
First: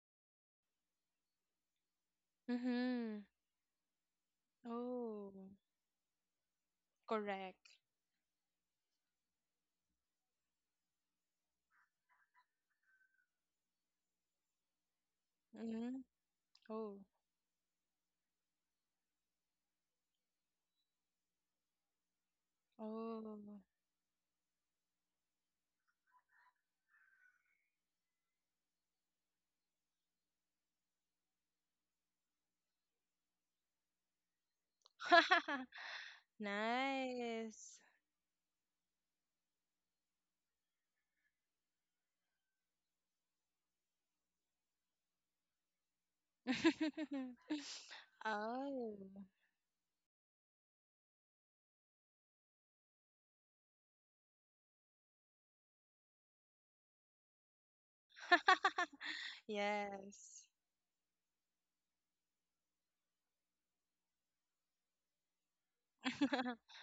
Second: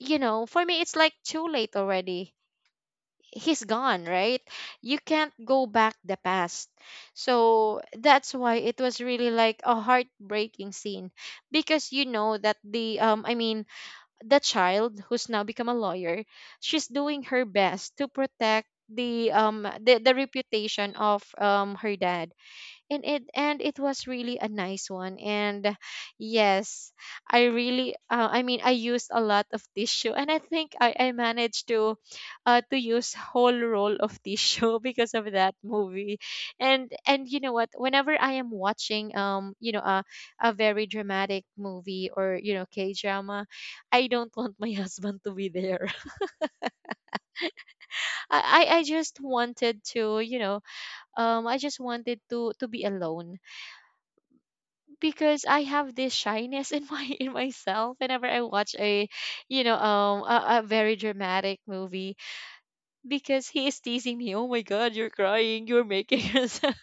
[SPEAKER 1] you know, for me, it's like too late already.
[SPEAKER 2] Mm-hmm.
[SPEAKER 1] He's gone, right? You
[SPEAKER 2] Oh,
[SPEAKER 1] can't go back the past.
[SPEAKER 2] correct.
[SPEAKER 1] So that's why it was really like a heartbreaking scene, because you know that the I mean the child who's now become a
[SPEAKER 2] Mm-hmm.
[SPEAKER 1] lawyer, she's
[SPEAKER 2] Oh.
[SPEAKER 1] doing her best to protect the reputation of her dad.
[SPEAKER 2] Oh.
[SPEAKER 1] And it was really a nice one. And yes, I really I used a lot of tissue, and I think I managed to use whole roll of tissue because of that movie. And you know what,
[SPEAKER 2] Nice.
[SPEAKER 1] whenever I am watching you know a very dramatic movie or, you know, k drama, I don't want my husband to be there. I
[SPEAKER 2] Oh.
[SPEAKER 1] just wanted to, you know, I just wanted to be alone, because I have this shyness in my in myself whenever I watch a, you know,
[SPEAKER 2] Yes.
[SPEAKER 1] a very dramatic movie, because he is teasing me, oh my god, you're crying, you're making us.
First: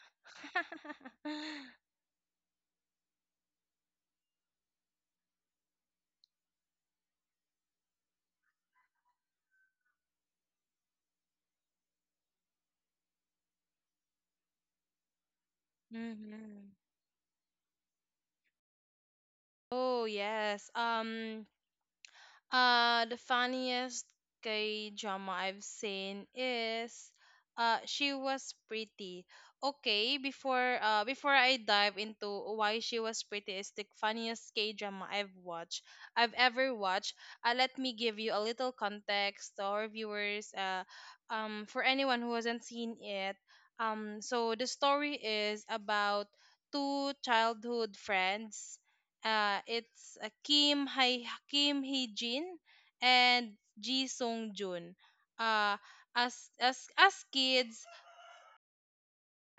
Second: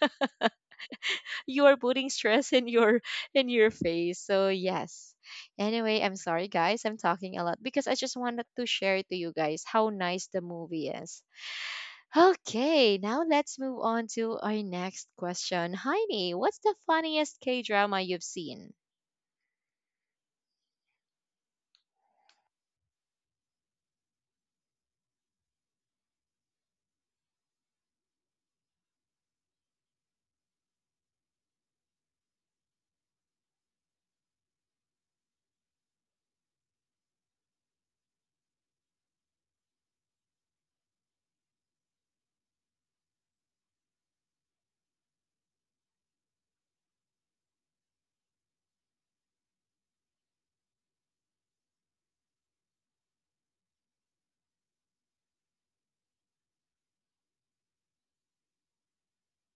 [SPEAKER 1] You are putting stress in your face. So yes, anyway, I'm sorry guys, I'm talking a lot, because I just wanted to share to you guys how nice the movie is. Okay, now let's move on to our next question. Heidi, what's
[SPEAKER 2] Mm-hmm.
[SPEAKER 1] the funniest K drama you've seen?
[SPEAKER 2] Oh, yes. The funniest K drama I've seen is She Was Pretty. Okay, before I dive into why She Was Pretty is the funniest K drama I've ever watched. Let me give you a little context to our viewers. For anyone who hasn't seen it, so the story is about two childhood friends, it's Kim Hai Kim Hee Jin and Ji Sung Jun. Uh, as as as kids,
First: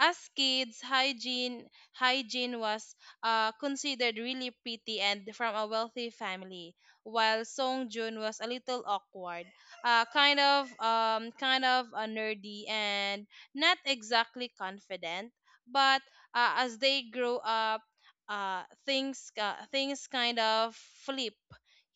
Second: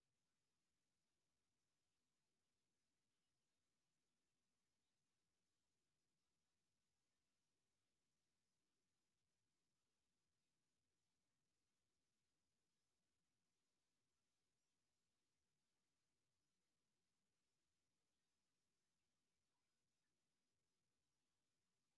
[SPEAKER 2] as kids, Hygiene was considered really pretty and from a wealthy family, while Song Jun was a little awkward, kind of nerdy and not exactly confident. But as they grew up, things kind of flip.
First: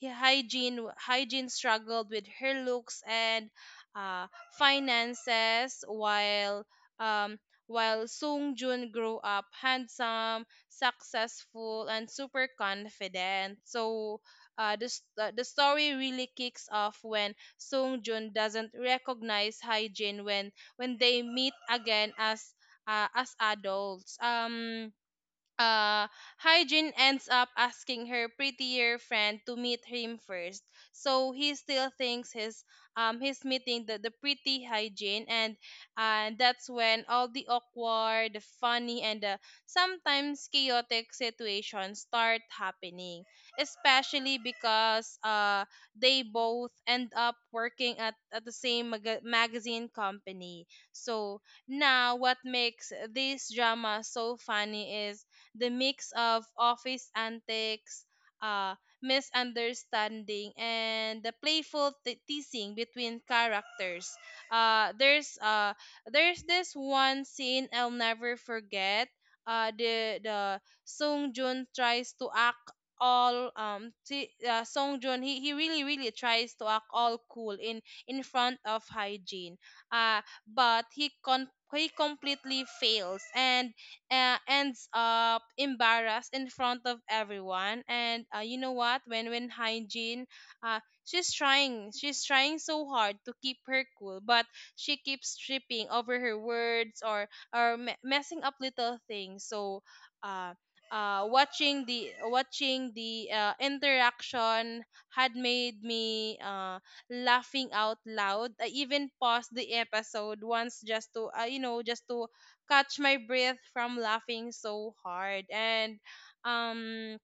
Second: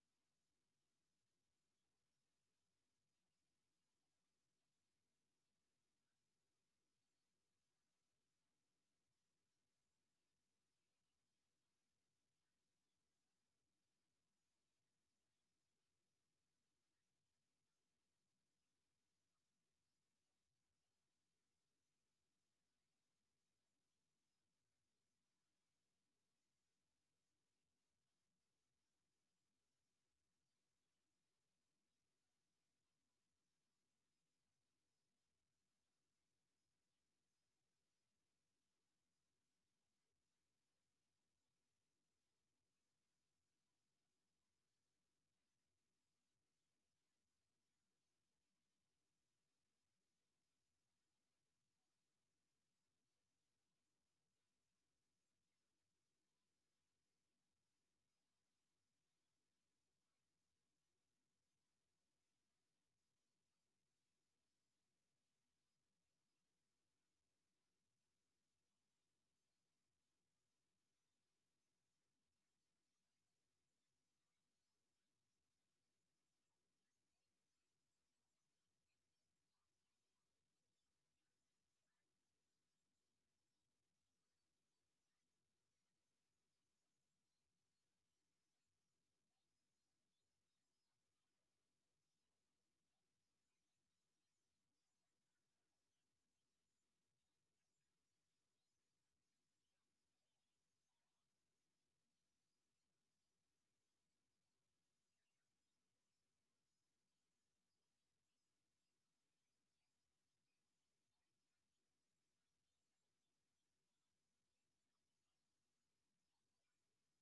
[SPEAKER 2] Hygiene struggled with her looks and uh, finances, while um, while Sung Jun grew up handsome, successful, and super confident. So the story really kicks off when Sung Jun doesn't recognize Hyejin when they meet again, as adults. Uh, Hyjin ends up asking her prettier friend to meet him first, so he still thinks his he's meeting the pretty Hyjin. And that's when all the awkward, the funny, and the sometimes chaotic situations start happening. Especially because they both end up working at the same magazine company. So now what makes this drama so funny is the mix of office antics, uh, misunderstanding, and the playful teasing between characters. Uh, there's uh, there's this one scene I'll never forget. The Sung Jun tries to act Song Jun he really really tries to act all cool in front of hygiene but he completely fails and ends up embarrassed in front of everyone. And you know what When hygiene uh, she's trying so hard to keep her cool, but she keeps tripping over her words or messing up little things. Uh Watching the interaction had made me laughing out loud. I even paused the episode once just to just to catch my breath from laughing so hard. And um,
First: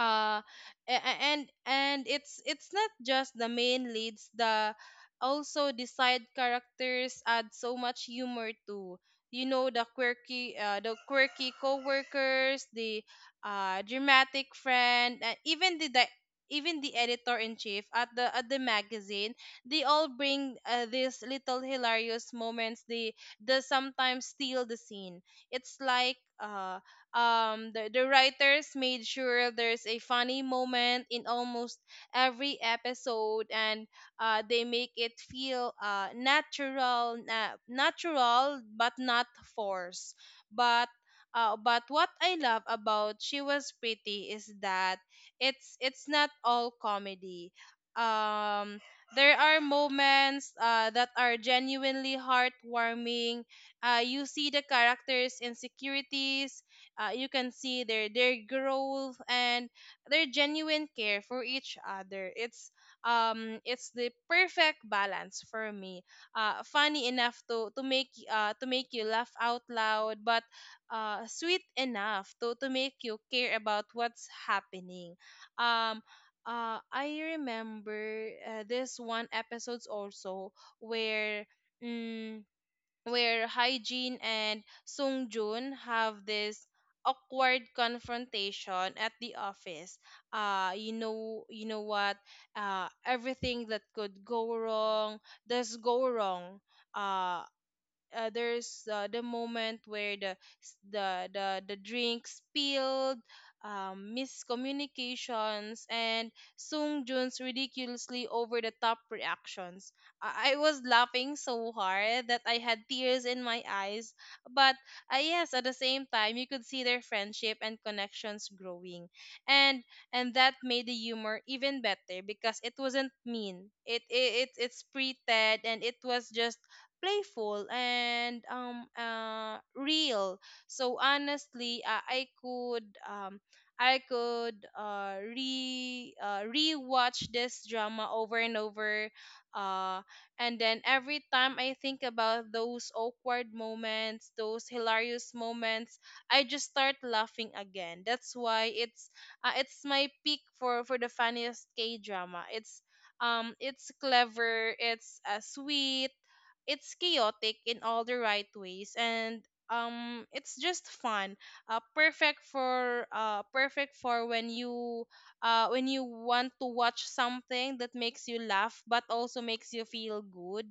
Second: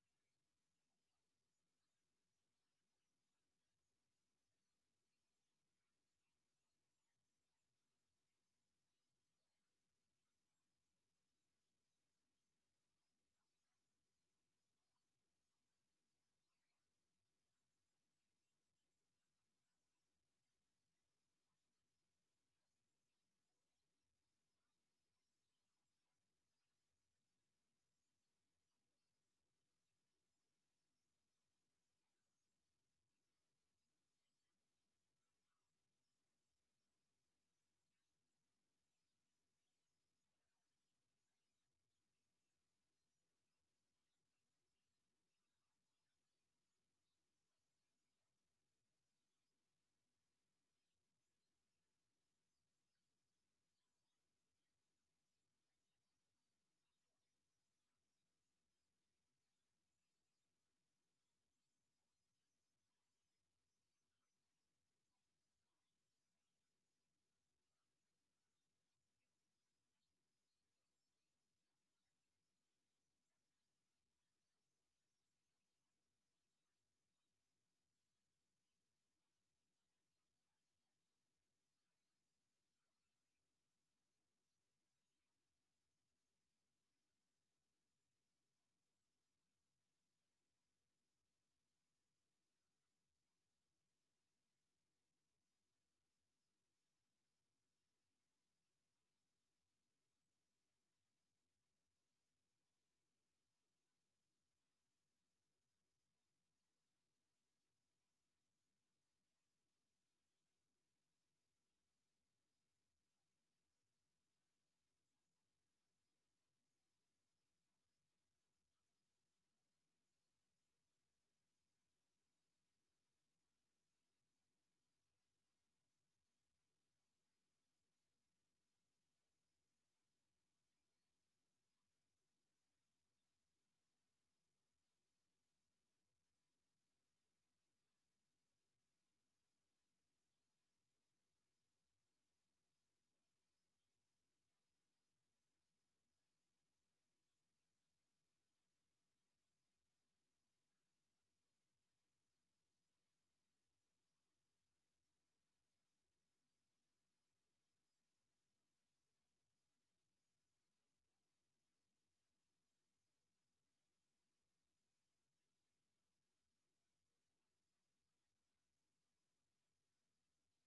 [SPEAKER 2] uh a- and and it's not just the main leads, the also the side characters add so much humor too. You know, the quirky co-workers, the dramatic friend, and even the editor in chief at the magazine. They all bring these little hilarious moments. They sometimes steal the scene. It's like The writers made sure there's a funny moment in almost every episode, and they make it feel natural, na natural but not forced. But uh, but what I love about She Was Pretty is that it's not all comedy. Um, there are moments that are genuinely heartwarming. You see the characters' insecurities, you can see their growth and their genuine care for each other. It's the perfect balance for me, funny enough to make you laugh out loud, but sweet enough to make you care about what's happening. um I remember this one episodes also where mm, where Hyejin and Sungjun have this awkward confrontation at the office. You know what? Everything that could go wrong does go wrong. Uh, the moment where the s- the drink spilled, miscommunications, and Sung Jun's ridiculously over the top reactions. I was laughing so hard that I had tears in my eyes, but yes, at the same time you could see their friendship and connections growing, and that made the humor even better because it wasn't mean. It's pretend, and it was just playful and real. So honestly, I could re rewatch this drama over and over uh and then every time I think about those awkward moments, those hilarious moments, I just start laughing again. That's why it's my peak for the funniest K drama. It's clever, it's sweet, it's chaotic in all the right ways, and it's just fun. Perfect for when you want to watch something that makes you laugh but also makes you feel good.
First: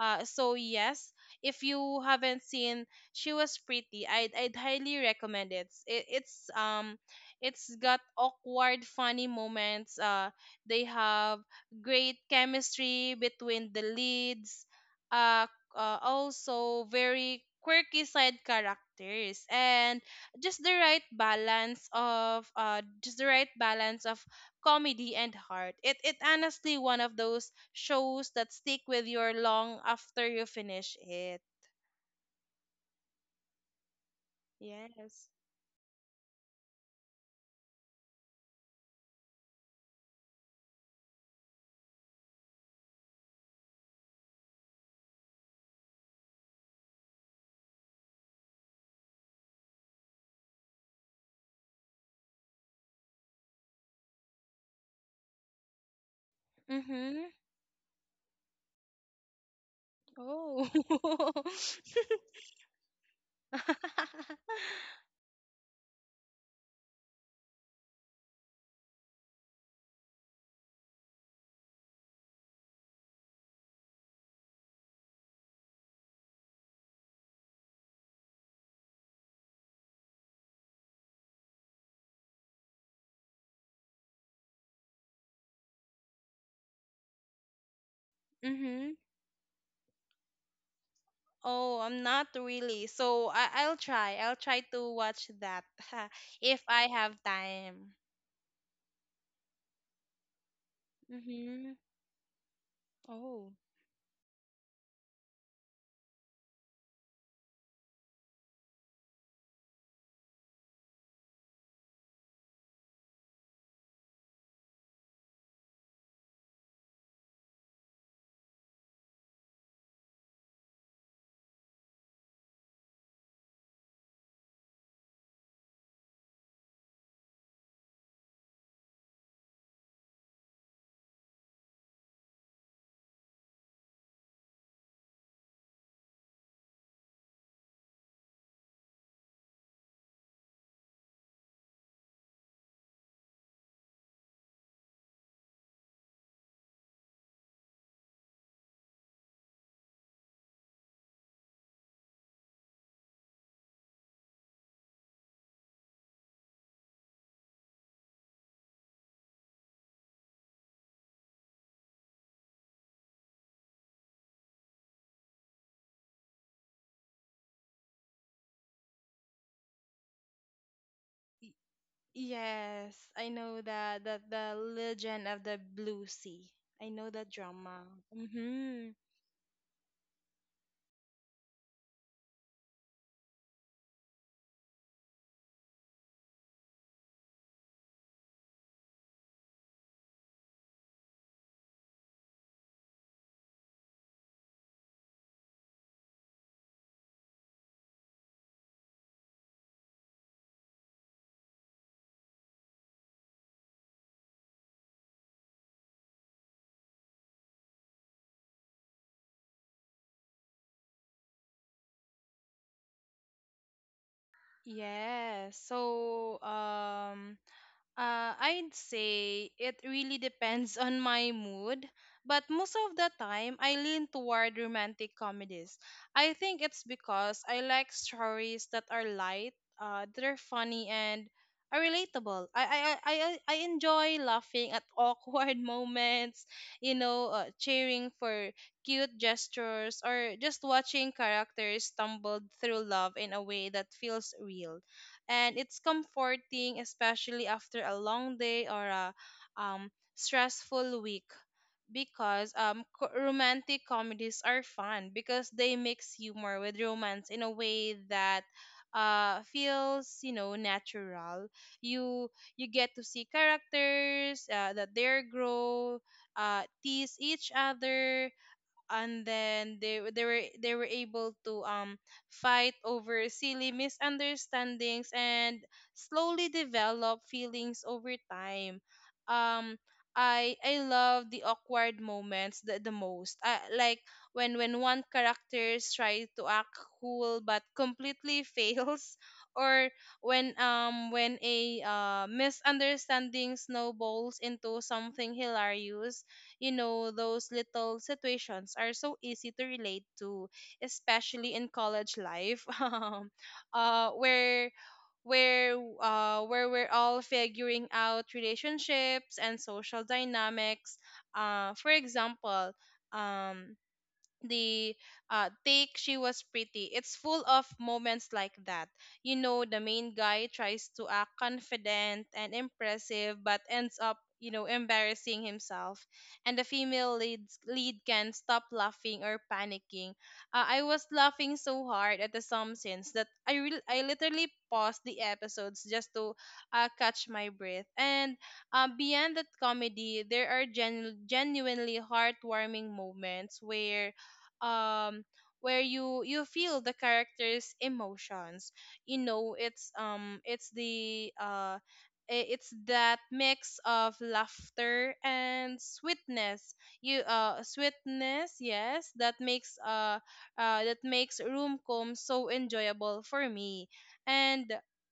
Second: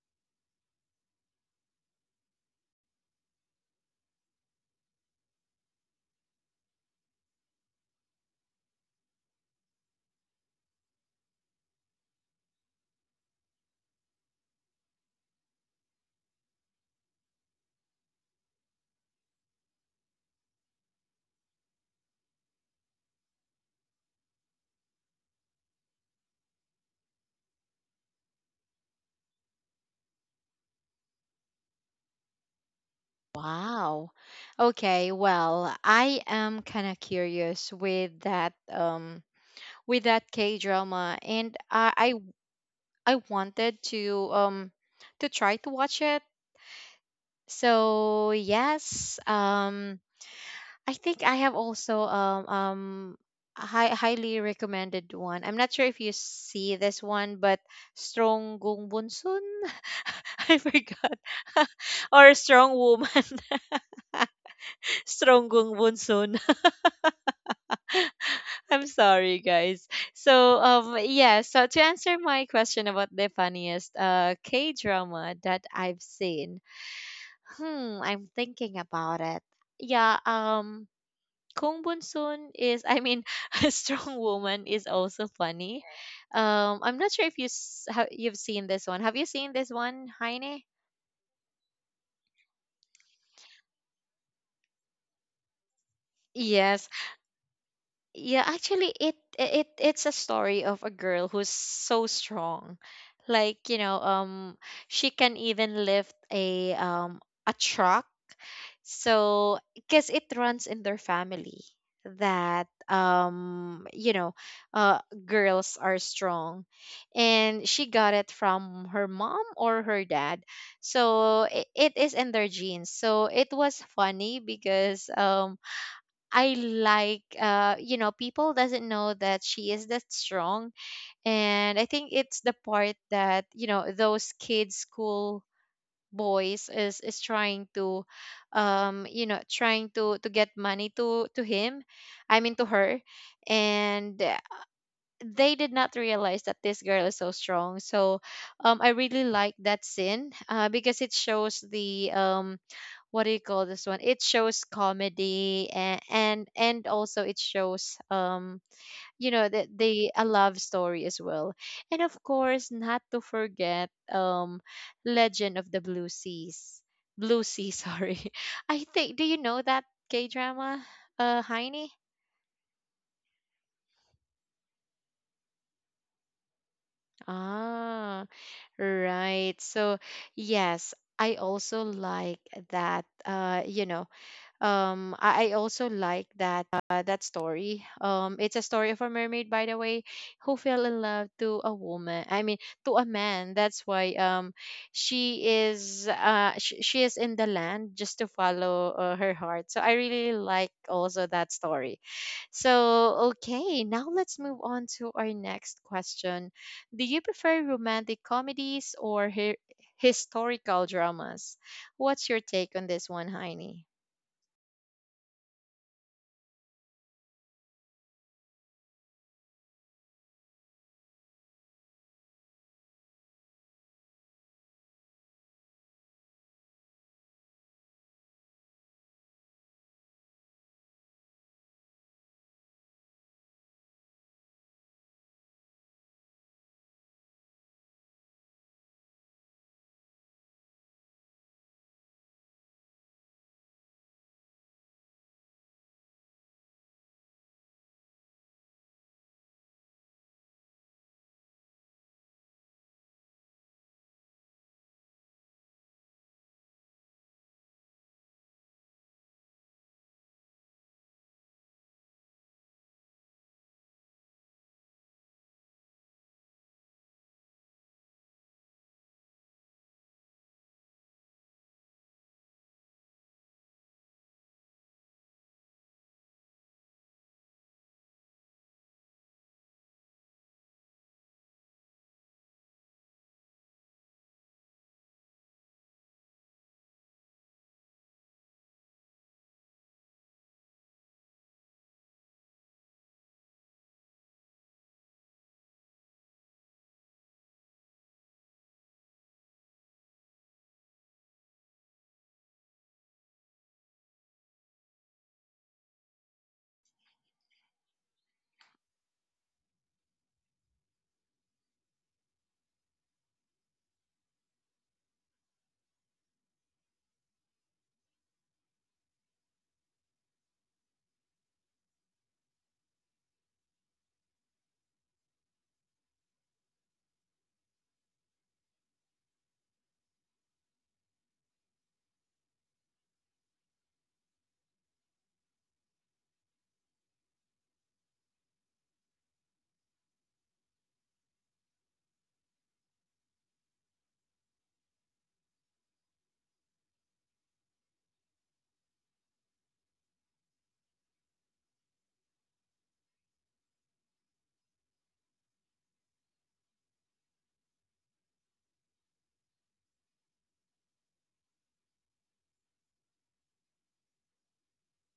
[SPEAKER 2] So yes, if you haven't seen She Was Pretty, I'd highly recommend it. It's got awkward funny moments. They have great chemistry between the leads, uh, also very quirky side characters, and just the right balance of comedy and heart. It honestly one of those shows that stick with your long after you finish it.
[SPEAKER 1] Wow. Okay,
[SPEAKER 2] Yes.
[SPEAKER 1] well, I am kind of curious with that K-drama, and I I wanted to try to watch it. So, yes, I think I have also highly recommended one. I'm not sure if you see this
[SPEAKER 2] Mhm.
[SPEAKER 1] one, but Strong Gung Bunsun. I
[SPEAKER 2] Oh.
[SPEAKER 1] forgot. Or Strong Woman. Strong Gung Bunsun. I'm sorry, guys. So, yeah. So to answer my question about the funniest K drama that I've seen, hmm, I'm thinking about it. Yeah. Kung Bunsoon is, I mean, a strong woman is also funny. I'm not sure if have you've seen this
[SPEAKER 2] Mhm.
[SPEAKER 1] one. Have you seen this one, Heine?
[SPEAKER 2] Oh I'm not really, so I'll try, I'll try to watch that if
[SPEAKER 1] Yes.
[SPEAKER 2] I have time.
[SPEAKER 1] Yeah, actually it's a story of a girl who's
[SPEAKER 2] Mm-hmm.
[SPEAKER 1] so strong.
[SPEAKER 2] Oh.
[SPEAKER 1] Like, you know, she can even lift a truck. So, because it runs in their family, that, um, you know, uh girls are strong. And she got it from her mom or her dad. So, it is in their genes. So, it was funny because, um, I like, uh, you know, people doesn't know that she is that strong. And I think it's the part that, you know, those kids school boys is trying to, um, you know, trying to get money to him, I mean to her. And they did not realize that this girl is so strong. So, um, I really like that scene, because it shows the, um, what do you call this one? It shows comedy and and also it shows, um, you know, the a love story as well. And of course, not to forget, um, Legend of the Blue Seas. Blue Sea, sorry. I think, do you know that K drama, uh,
[SPEAKER 2] Y-
[SPEAKER 1] Heine?
[SPEAKER 2] Yes, I know that the Legend of the Blue Sea. I know that drama.
[SPEAKER 1] Ah,
[SPEAKER 2] Mm-hmm.
[SPEAKER 1] right. So yes, I also like that, uh, you know, I also like that, that story. Um, it's a story of a mermaid, by the way, who fell in love to a woman, I mean to a man. That's why, um, she is in the land just to follow, her heart. So I really like also that story. So okay, now let's move on to our next question. Do you prefer romantic comedies or historical dramas? What's your take on this one, heini?
[SPEAKER 2] Yes. I'd say it really depends on my mood, but most of the time I lean toward romantic comedies. I think it's because I like stories that are light, that are funny and are relatable. I enjoy laughing at awkward moments, you know, cheering for cute gestures or just watching characters stumble through love in a way that feels real. And it's comforting, especially after a long day or a stressful week, because romantic comedies are fun because they mix humor with romance in a way that feels, you know, natural. you you get to see characters that their grow, tease each other, and then they were able to fight over silly misunderstandings and slowly develop feelings over time. um I love the awkward moments the most. Like when one character tries to act cool but completely fails, or when a misunderstanding snowballs into something hilarious. You know, those little situations are so easy to relate to, especially in college life, uh, where where where we're all figuring out relationships and social dynamics. For example, um the take She Was Pretty. It's full of moments like that. You know, the main guy tries to act confident and impressive but ends up, you know, embarrassing himself, and the female leads lead can stop laughing or panicking. I was laughing so hard at the some scenes that I literally paused the episodes just to catch my breath. And beyond that comedy, there are genuinely heartwarming moments um where you feel the character's emotions. You know, it's the it's that mix of laughter and sweetness. You sweetness Yes, that makes room Roomcom so enjoyable for me. And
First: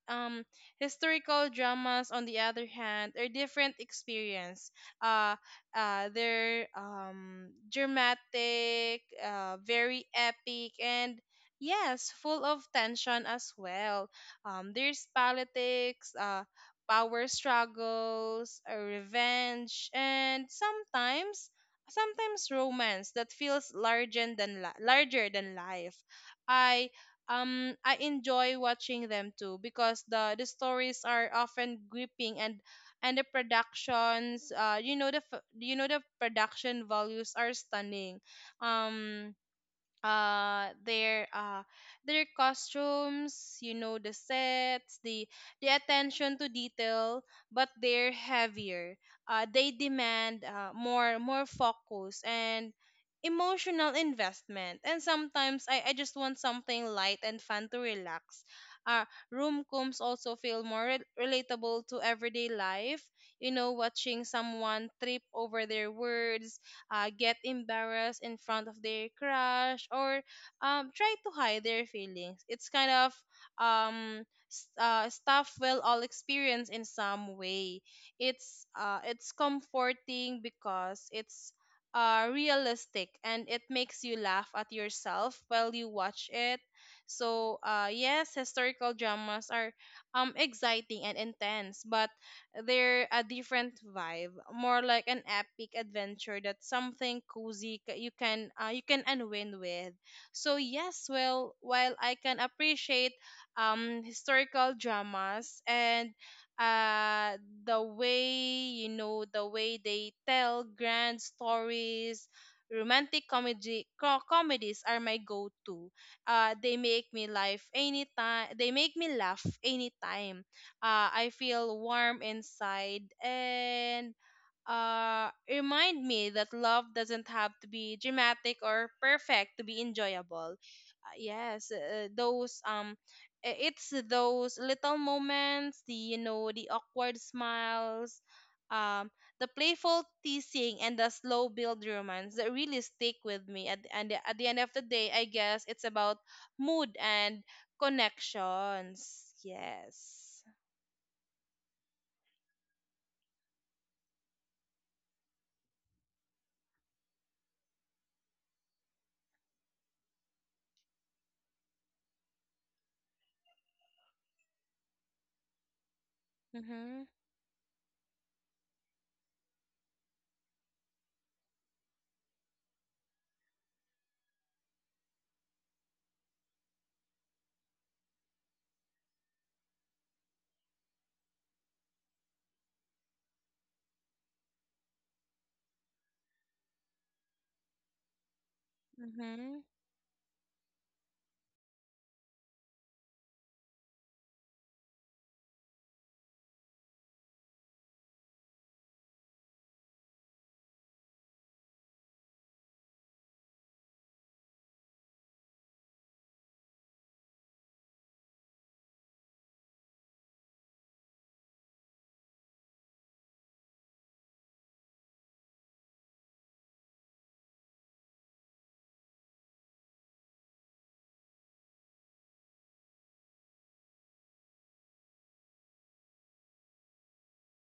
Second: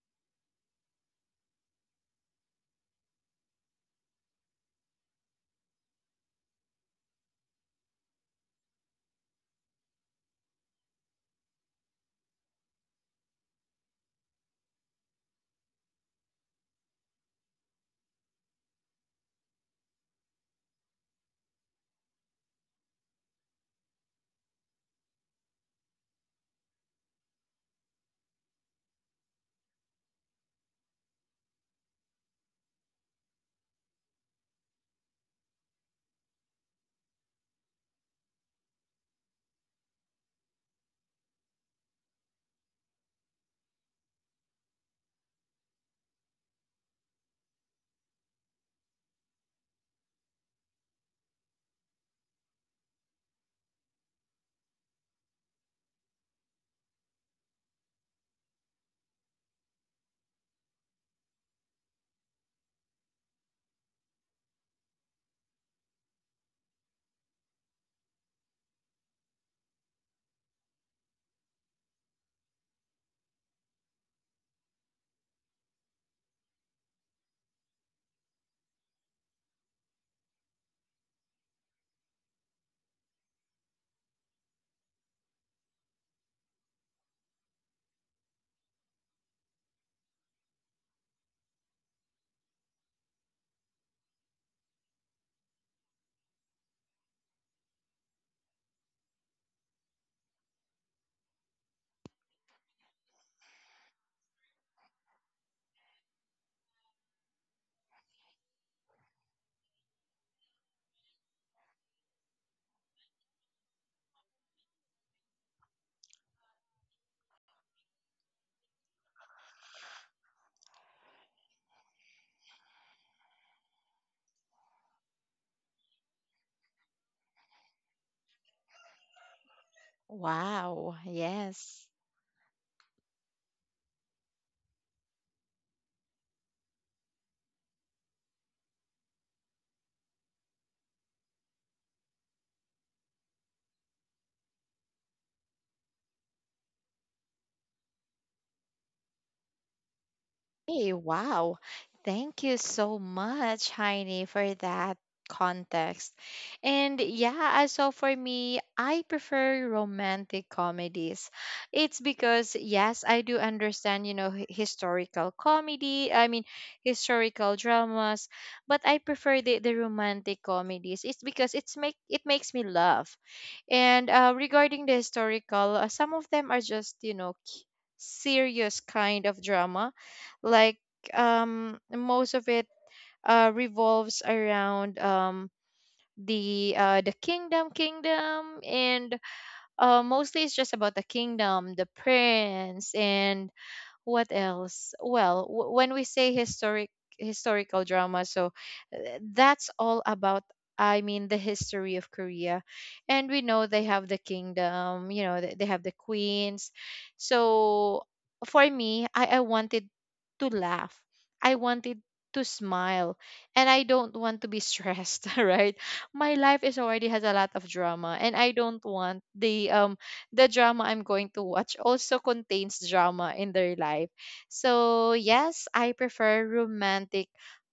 [SPEAKER 2] um Historical dramas, on the other hand, are different experience. uh they're dramatic, very epic, and yes, full of tension as well. There's politics, power struggles, revenge, and sometimes romance that feels larger than life. I I enjoy watching them too, because the stories are often gripping and the productions, you know, you know, the production values are stunning. um uh their uh their costumes, you know, the sets, the attention to detail. But they're heavier. They demand more focus and emotional investment, and sometimes I just want something light and fun to relax. uh Room combs also feel more relatable to everyday life. You know, watching someone trip over their words, get embarrassed in front of their crush, or try to hide their feelings. It's kind of um, stuff we'll all experience in some way. It's comforting because it's realistic, and it makes you laugh at yourself while you watch it. So yes, historical dramas are exciting and intense, but they're a different vibe, more like an epic adventure, that's something cozy you can unwind with. So yes, well, while I can appreciate historical dramas and uh the way, you know, the way they tell grand stories, comedies are my go-to. They make me laugh anytime, I feel warm inside, and remind me that love doesn't have to be dramatic or perfect to be enjoyable.
[SPEAKER 1] Wow,
[SPEAKER 2] Yes,
[SPEAKER 1] yes.
[SPEAKER 2] those it's those little moments, the, you know, the awkward smiles, um, the playful teasing, and the slow build romance that really stick with me. At and at the end of the day, I guess it's about mood and connections. Yes.
[SPEAKER 1] Hey, wow. Thank you so much, Heini, for that context. And yeah, as so for me, I prefer romantic comedies. It's because yes, I do understand, you know, historical comedy, I mean,
[SPEAKER 2] Mm-hmm.
[SPEAKER 1] historical dramas, but I prefer the romantic comedies. It's because it's make it makes me laugh. And, regarding the historical, some of them are just, you know, serious kind of drama. Like, most of it, revolves around, the kingdom, and,
[SPEAKER 2] Mm-hmm.
[SPEAKER 1] mostly it's just about the kingdom, the prince, and what else? Well, when we say historical drama, so, uh, that's all about, I mean, the history of Korea. And we know they have the kingdom, you know, they have the queens. So for me, I wanted to laugh. I wanted to smile, and I don't want to be stressed, right? My life is already has a lot of drama, and I don't want the, um, the drama I'm going to watch also contains drama in their life. So, yes, I prefer romantic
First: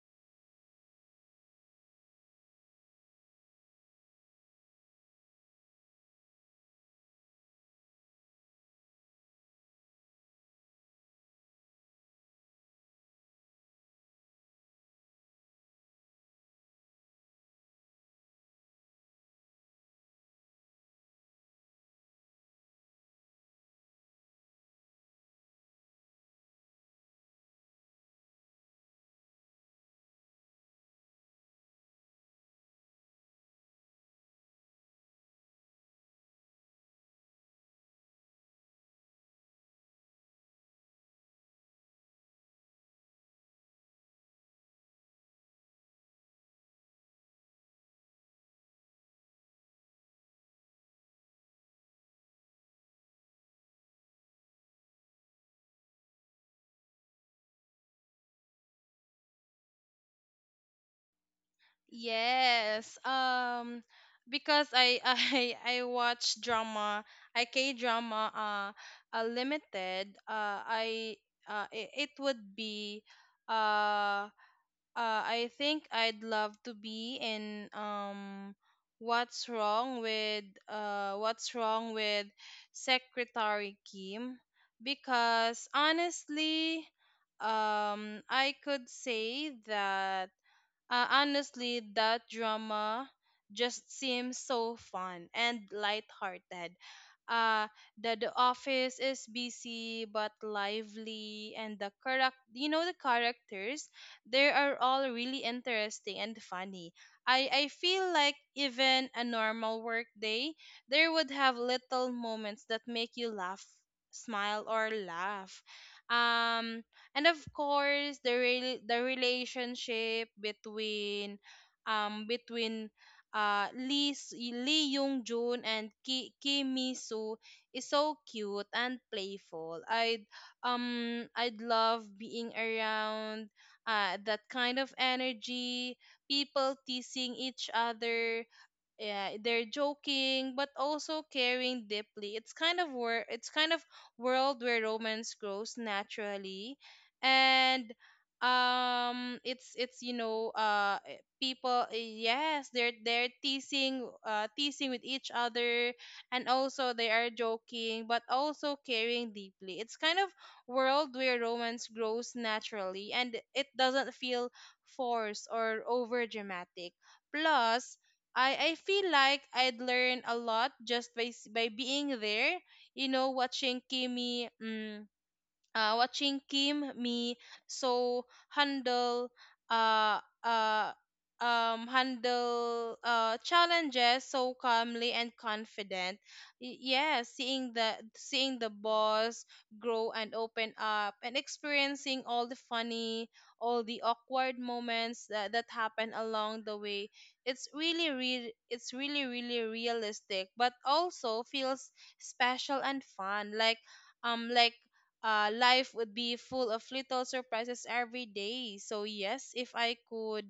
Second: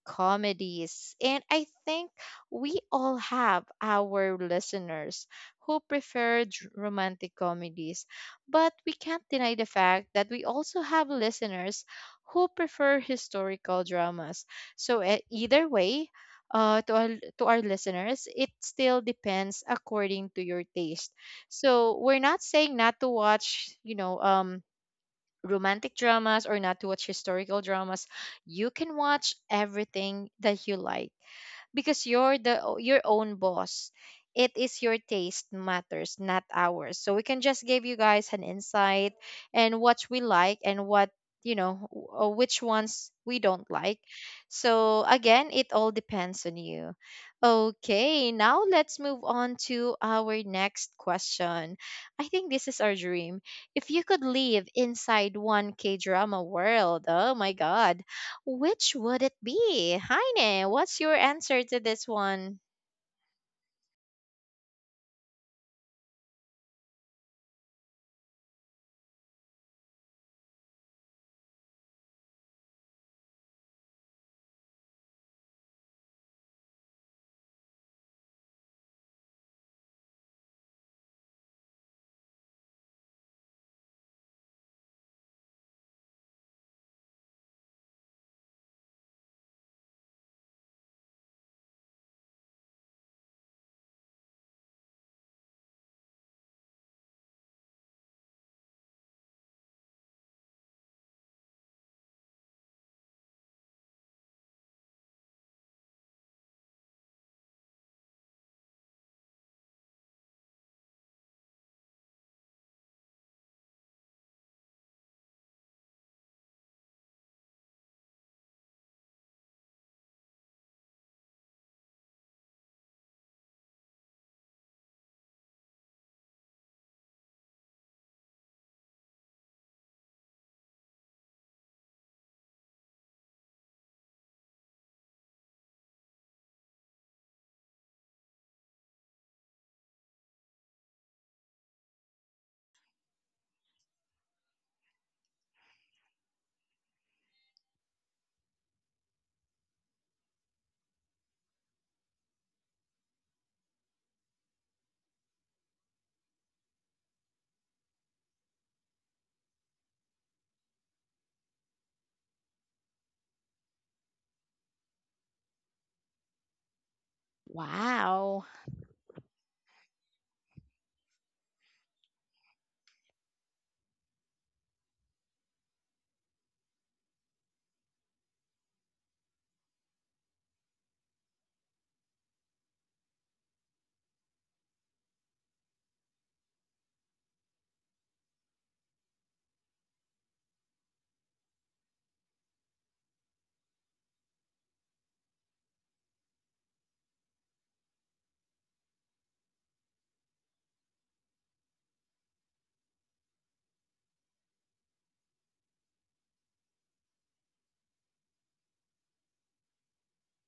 [SPEAKER 1] comedies. And I think we all have our listeners who prefer romantic comedies. But we can't deny the fact that we also have listeners who prefer historical dramas. So, either way, uh, to our, to our listeners, it still depends according to your taste. So we're not saying not to watch, you know, romantic dramas or not to watch historical dramas. You can watch everything that you like, because you're the your own boss. It is your taste matters, not ours. So we can just give you guys an insight and what we like and what, you know, which ones we don't like. So again, it all depends on you. Okay, now let's move on to our next question. I think this is our dream. If you could live inside one K drama world, oh my god, which would it be? Heine, what's your answer to this one?
[SPEAKER 2] Yes. Because I I watch drama, I K drama, limited. I it, it would be uh I think I'd love to be in What's Wrong with Secretary Kim, because honestly, I could say that honestly, that drama just seems so fun and lighthearted. Uh, the office is busy but lively, and the character, you know, the characters, they are all really interesting and funny. I feel like even a normal work day, there would have little moments that make you laugh, smile, or laugh. Um, and of course the relationship between um between Lee Lee Young Jun and Ki Kim Mi Soo is so cute and playful. I'd love being around that kind of energy, people teasing each other, yeah, they're joking but also caring deeply. It's kind of it's kind of world where romance grows naturally. And it's, you know, people, yes, they're teasing, teasing with each other, and also they are joking but also caring deeply. It's kind of world where romance grows naturally, and it doesn't feel forced or over dramatic. Plus,
[SPEAKER 1] Wow.
[SPEAKER 2] I feel like I'd learn a lot just by by being there, you know, watching Kimi. Mm, watching Kim Me so handle uh uh challenges so calmly and confident. Yeah, seeing the boss grow and open up and experiencing all the funny, all the awkward moments that happen along the way. It's really realistic but also feels special and fun. Um like Life would be full of little surprises every day. So yes,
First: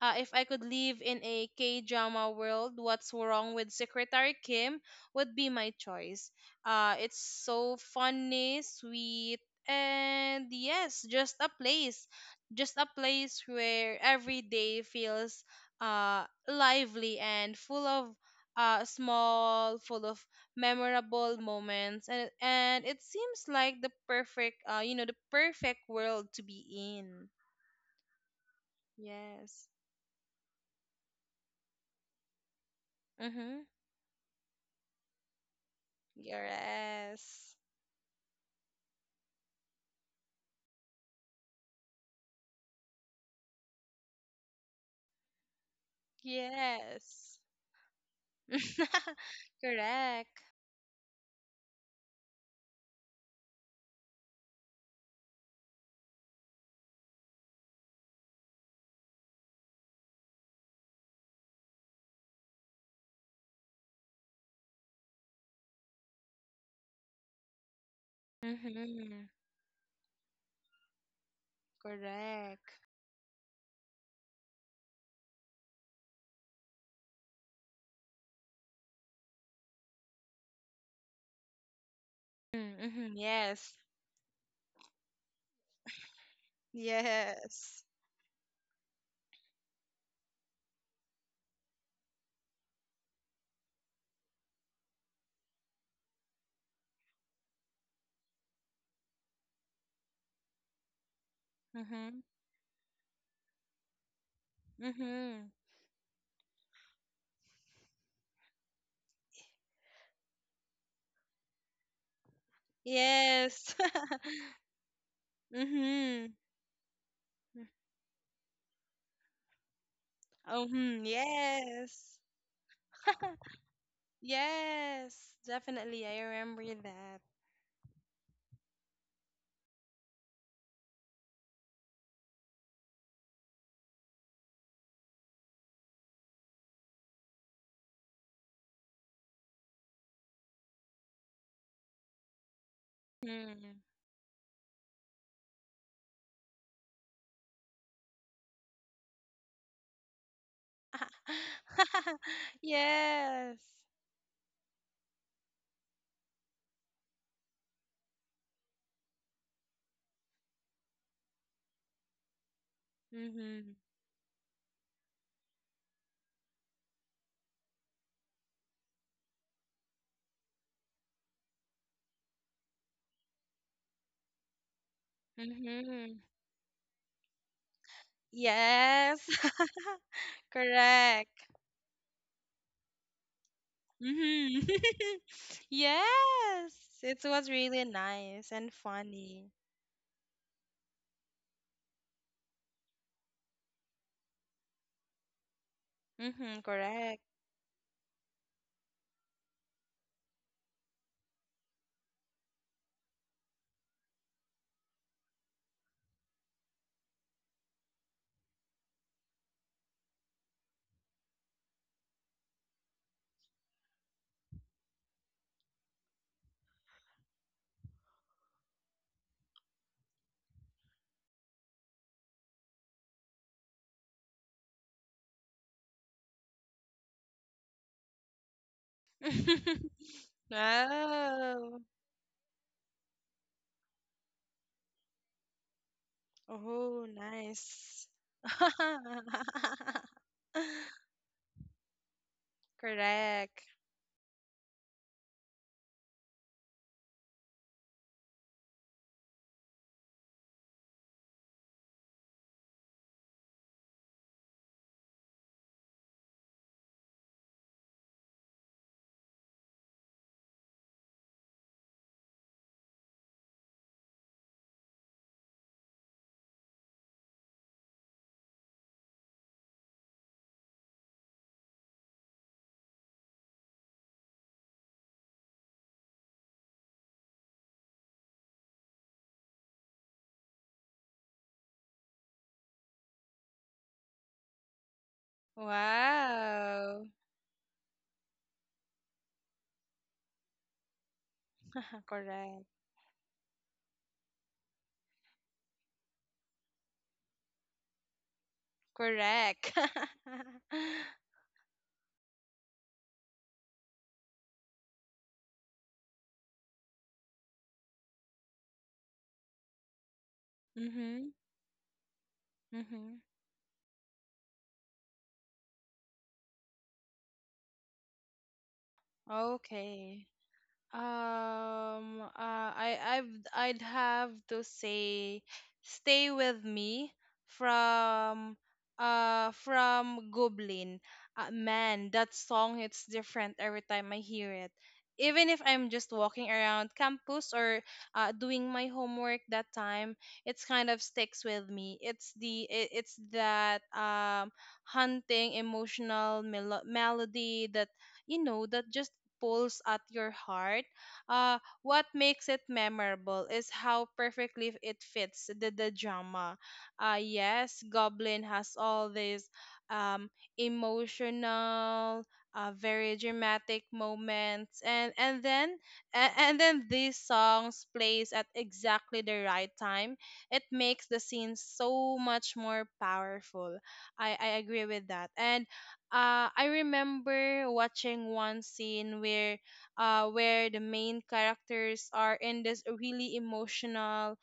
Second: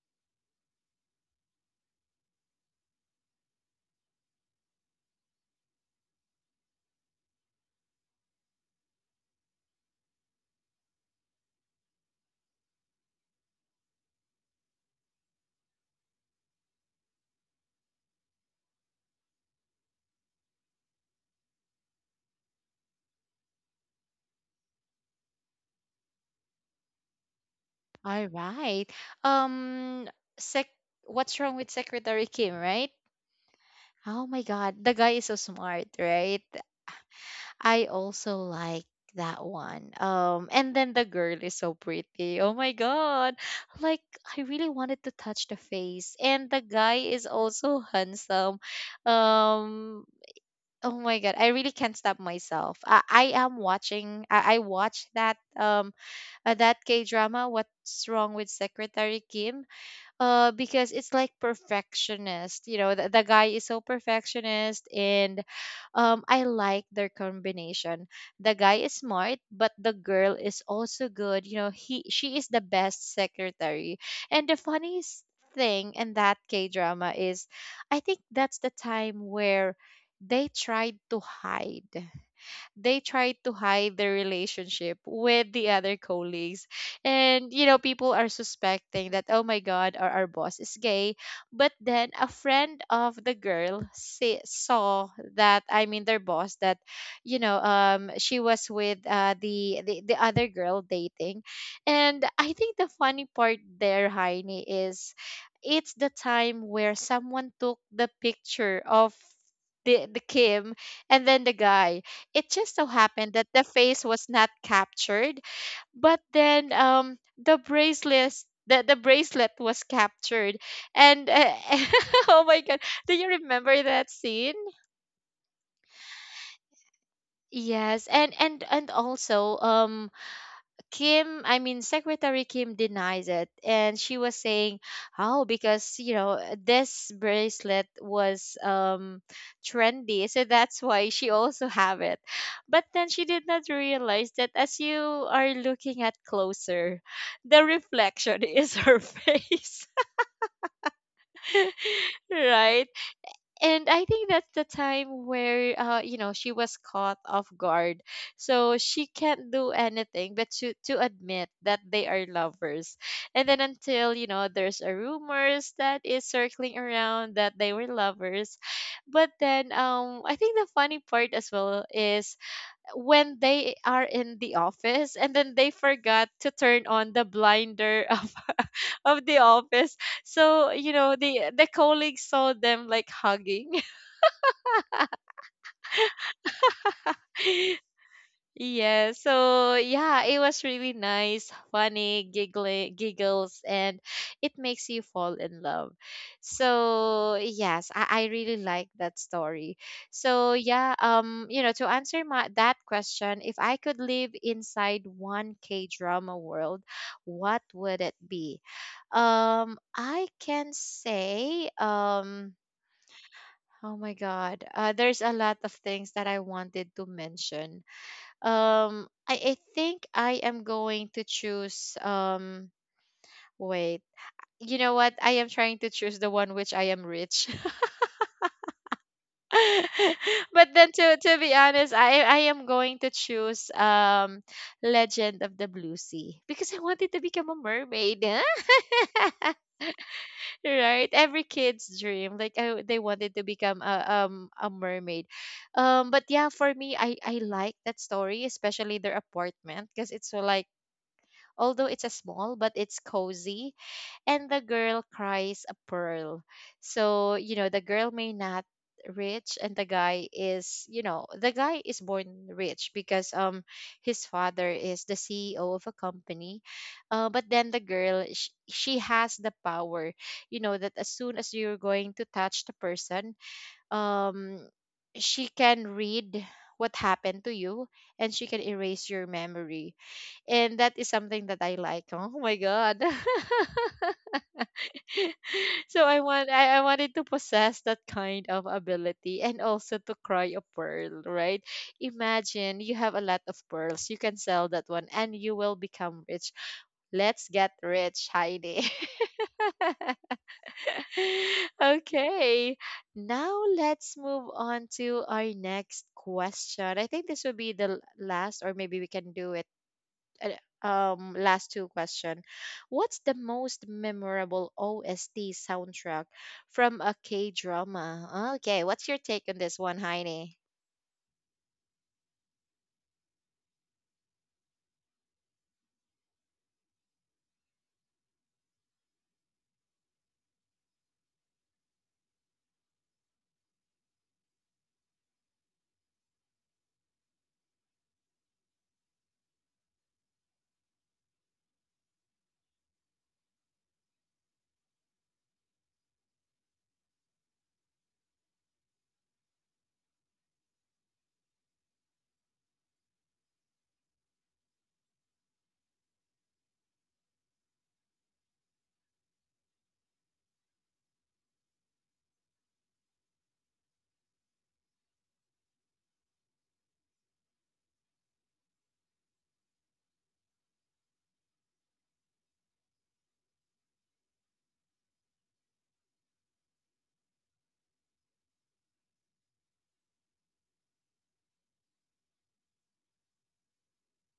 [SPEAKER 2] if I could live in a K drama world, What's Wrong with Secretary Kim would be my choice. It's so funny, sweet, and yes, just a place. Just a place where every day feels lively and full of full of memorable moments. And it seems like the perfect, you know, the perfect world to be in.
[SPEAKER 1] All right.
[SPEAKER 2] Yes.
[SPEAKER 1] Um, sec what's wrong with Secretary Kim, right?
[SPEAKER 2] Mm-hmm.
[SPEAKER 1] Oh my god, the guy is so smart, right?
[SPEAKER 2] Yes.
[SPEAKER 1] I also like that one. Um, and then the girl is so pretty. Oh my god. Like, I really wanted to touch the face, and the guy is
[SPEAKER 2] Yes.
[SPEAKER 1] also handsome. Um,
[SPEAKER 2] Correct.
[SPEAKER 1] oh my god, I really can't stop myself. I am watching. I watched that, um, that K drama. What's wrong with Secretary Kim? Uh, because it's like perfectionist. You know, the guy is so perfectionist. And, um, I like their combination. The guy is
[SPEAKER 2] Mm-hmm.
[SPEAKER 1] smart, but the girl is also good. You know, he she is the
[SPEAKER 2] Correct.
[SPEAKER 1] best secretary. And the funniest thing in that k drama is, I think that's the time where they tried to hide they
[SPEAKER 2] Mm-hmm.
[SPEAKER 1] try to
[SPEAKER 2] Yes.
[SPEAKER 1] hide their relationship with the other colleagues. And, you know,
[SPEAKER 2] Yes.
[SPEAKER 1] people are suspecting that, oh my God, our boss is gay. But then a friend of the girl saw that, I mean, their boss, that, you know, she was with, the other girl dating.
[SPEAKER 2] Mm-hmm.
[SPEAKER 1] And I think the funny part there, Heini, is
[SPEAKER 2] Mm-hmm.
[SPEAKER 1] it's the time where someone took the picture of the Kim and then the guy. It just so happened that the
[SPEAKER 2] Yes.
[SPEAKER 1] face was not captured, but
[SPEAKER 2] Mm-hmm.
[SPEAKER 1] then, um, the bracelet, the bracelet was captured.
[SPEAKER 2] Oh, hmm.
[SPEAKER 1] And,
[SPEAKER 2] Yes.
[SPEAKER 1] oh my god, do you remember that scene?
[SPEAKER 2] Yes. Definitely. I remember that.
[SPEAKER 1] Yes. And also, um, Kim, I mean, Secretary Kim denies it. And she was saying, oh, because, you know, this bracelet was, trendy. So that's why she also have it. But then she did not
[SPEAKER 2] Mm.
[SPEAKER 1] realize that as you are looking at closer, the reflection is her face, right?
[SPEAKER 2] Yes.
[SPEAKER 1] And I think that's the time where she was caught off guard. So she can't do anything but to admit that they are lovers. And then,
[SPEAKER 2] Mm-hmm.
[SPEAKER 1] until there's a rumors that is circling around that they were lovers. But then I think the funny part as well is when they are in the office and then they
[SPEAKER 2] Mm-hmm.
[SPEAKER 1] forgot to turn on the blinder
[SPEAKER 2] Yes.
[SPEAKER 1] of the office. So,
[SPEAKER 2] Correct.
[SPEAKER 1] the colleagues saw them like hugging.
[SPEAKER 2] Hmm. Yes, it was really nice and
[SPEAKER 1] Yeah,
[SPEAKER 2] funny.
[SPEAKER 1] so yeah, it was really nice, funny, giggly, giggles, and it makes you fall in love.
[SPEAKER 2] Mm-hmm, correct.
[SPEAKER 1] So yes, I really like that story. So yeah, to answer my that question, if I could live inside one K drama world, what would it be? I can say, oh my God, there's a lot of things that I wanted to mention. I think I am going to choose. Wait, you know what? I am trying to choose the one which I am rich. But then, to be
[SPEAKER 2] Oh.
[SPEAKER 1] honest, I am going to choose, Legend of the Blue Sea, because I
[SPEAKER 2] Oh,
[SPEAKER 1] wanted to become a
[SPEAKER 2] nice.
[SPEAKER 1] mermaid. Right? Every kid's dream, they wanted to
[SPEAKER 2] Correct.
[SPEAKER 1] become a mermaid. But yeah, for me, I like that story, especially their apartment, because it's so like, although it's a small but it's cozy, and the girl cries a pearl. So you know the girl may not rich, and the guy is, you know, the guy is born rich because his father is the CEO of a company. But then the girl, she has the power, you know, that as soon as you're going to touch the person, um she can read what happened to you, and she can erase your memory. And that is something that I like. Oh my god. So I
[SPEAKER 2] Wow.
[SPEAKER 1] wanted to possess that kind of ability, and also to cry a pearl, right?
[SPEAKER 2] Correct.
[SPEAKER 1] Imagine you have a lot of pearls. You can sell that one and you will become rich. Let's get rich, Heidi.
[SPEAKER 2] Correct.
[SPEAKER 1] Okay. Now let's move on to our next question. I think this will be the last, or maybe we can do it uh,
[SPEAKER 2] Mm-hmm,
[SPEAKER 1] last two question.
[SPEAKER 2] mm-hmm.
[SPEAKER 1] What's the most memorable OST soundtrack from a K-drama? Okay, what's your take on this one,
[SPEAKER 2] Okay.
[SPEAKER 1] Heine?
[SPEAKER 2] I'd have to say Stay With Me from from Goblin. Man, that song hits different every time I hear it. Even if I'm just walking around campus or doing my homework that time, it's kind of sticks with me. It's that haunting emotional melody that you know that just pulls at your heart. What makes it memorable is how perfectly it fits the drama. Yes, Goblin has all these um, emotional, very dramatic moments, and then these songs plays at exactly the right time. It makes the scene so much more powerful. I agree with that, and I remember watching one scene where the main characters are in this really emotional,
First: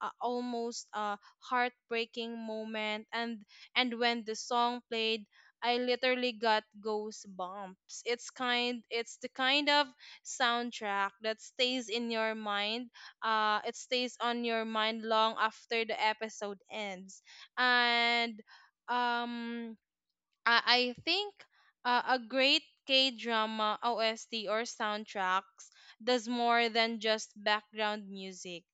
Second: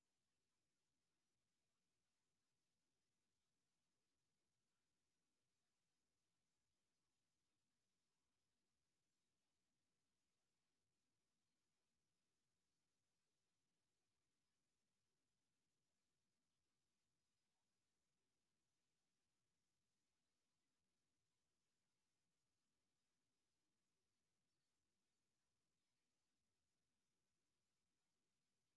[SPEAKER 2] almost heartbreaking moment and when the song played I literally got goosebumps. It's the kind of soundtrack that stays in your mind. It stays on your mind long after the episode ends. And um I think a great K drama OST or soundtracks does more than just background music.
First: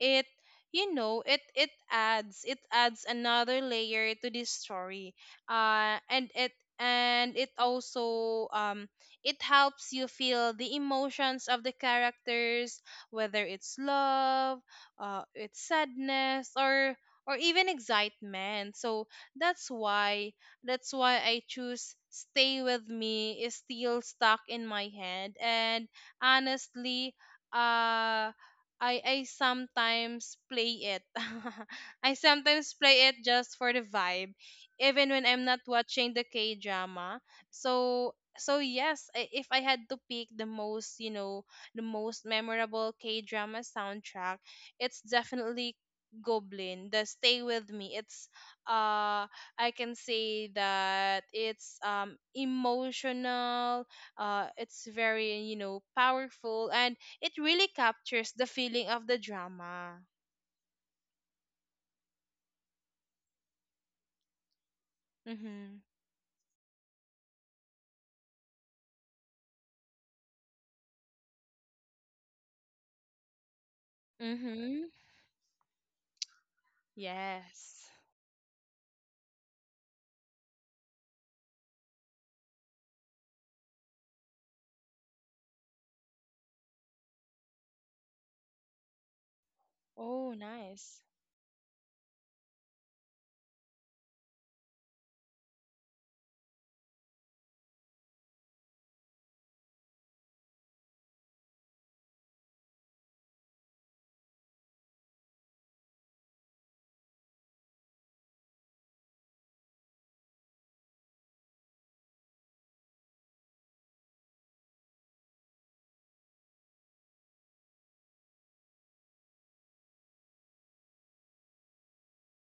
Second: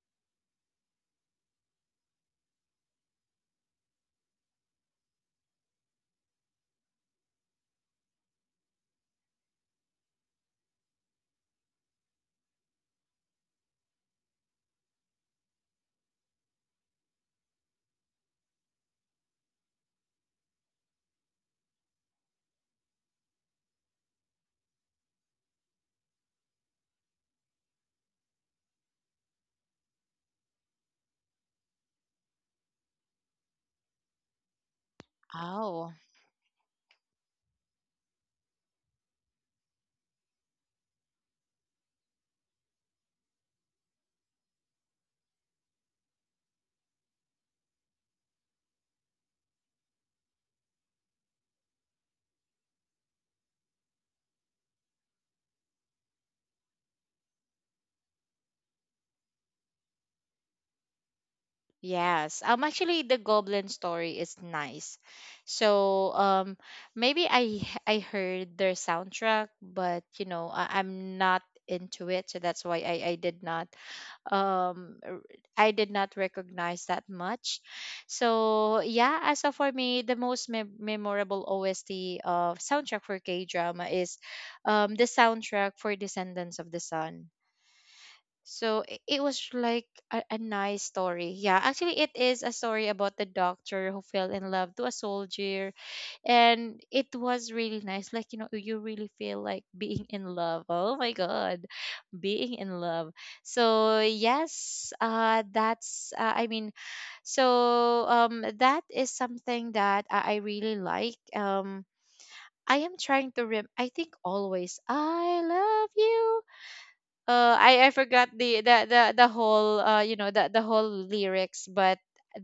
[SPEAKER 2] It, you know, it adds another layer to this story. And it and it also it helps you feel the emotions of the characters, whether it's love, it's sadness, or even excitement. So that's why that's why I choose Stay With Me is still stuck in my head. And honestly, uh I sometimes play it. I sometimes play it just for the vibe, even when I'm not
[SPEAKER 1] Oh,
[SPEAKER 2] watching the K drama. So so yes, if I had to pick the most, you know, the most memorable K drama soundtrack, it's definitely Goblin. The Stay With Me. It's uh I can say that it's emotional, it's very, you know, powerful and it really captures the feeling of the drama.
[SPEAKER 1] yes. Actually, the goblin story is nice.
[SPEAKER 2] Mhm.
[SPEAKER 1] So, maybe I heard their soundtrack, but you know, I, I'm not into it, so that's why I did not
[SPEAKER 2] Mhm.
[SPEAKER 1] um r- I did not recognize that much.
[SPEAKER 2] Yes.
[SPEAKER 1] So yeah, as of for me, the most memorable OST of soundtrack for K drama is the soundtrack for Descendants of the Sun. So it was like
[SPEAKER 2] Oh,
[SPEAKER 1] a nice
[SPEAKER 2] nice.
[SPEAKER 1] story. Yeah, actually, it is a story about the doctor who fell in love to a soldier, and it was really nice. Like you know, you really feel like being in love. Oh my god, being in love. So yes, that is something that I really like. I am trying to rem. I think always I love you. I forgot the whole you know the whole lyrics, but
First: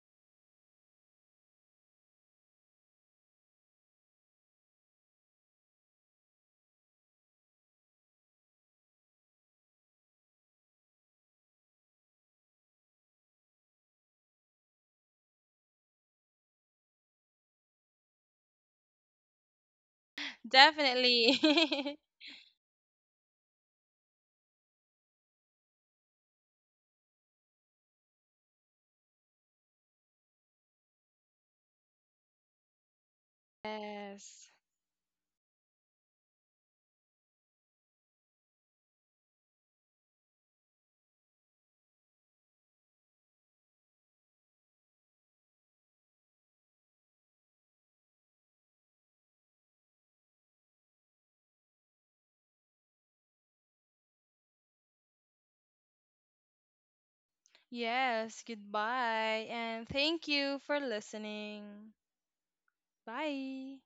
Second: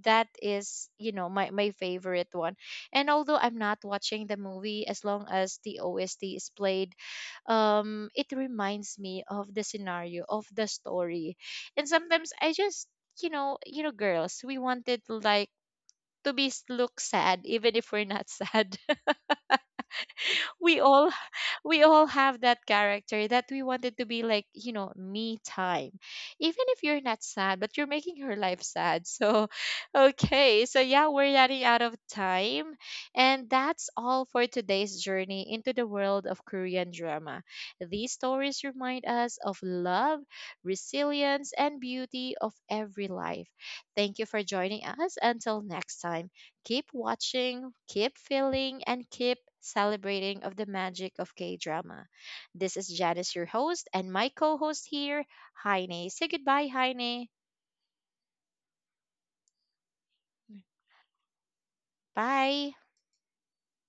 [SPEAKER 1] that is, you know, my favorite one. And although I'm not watching the movie, as long as the OST is played, it reminds me of the scenario of the story. And sometimes I just, you know, girls, we wanted like to be look sad even if we're not sad. We all
[SPEAKER 2] Definitely.
[SPEAKER 1] we all have that character that we wanted to be like, you know, me time, even if you're not sad but you're making her life sad. So okay, so yeah, we're running out of time, and that's all for
[SPEAKER 2] Yes.
[SPEAKER 1] today's journey into the world of Korean drama. These stories remind us of love, resilience, and beauty of every life. Thank you for joining us until next time. Keep watching, keep feeling, and keep celebrating of the magic of K-drama. This is Janice, your host, and my co-host here, Heine. Say goodbye, Heine.
[SPEAKER 2] Yes, goodbye and thank you for listening.
[SPEAKER 1] Bye.
[SPEAKER 2] Bye.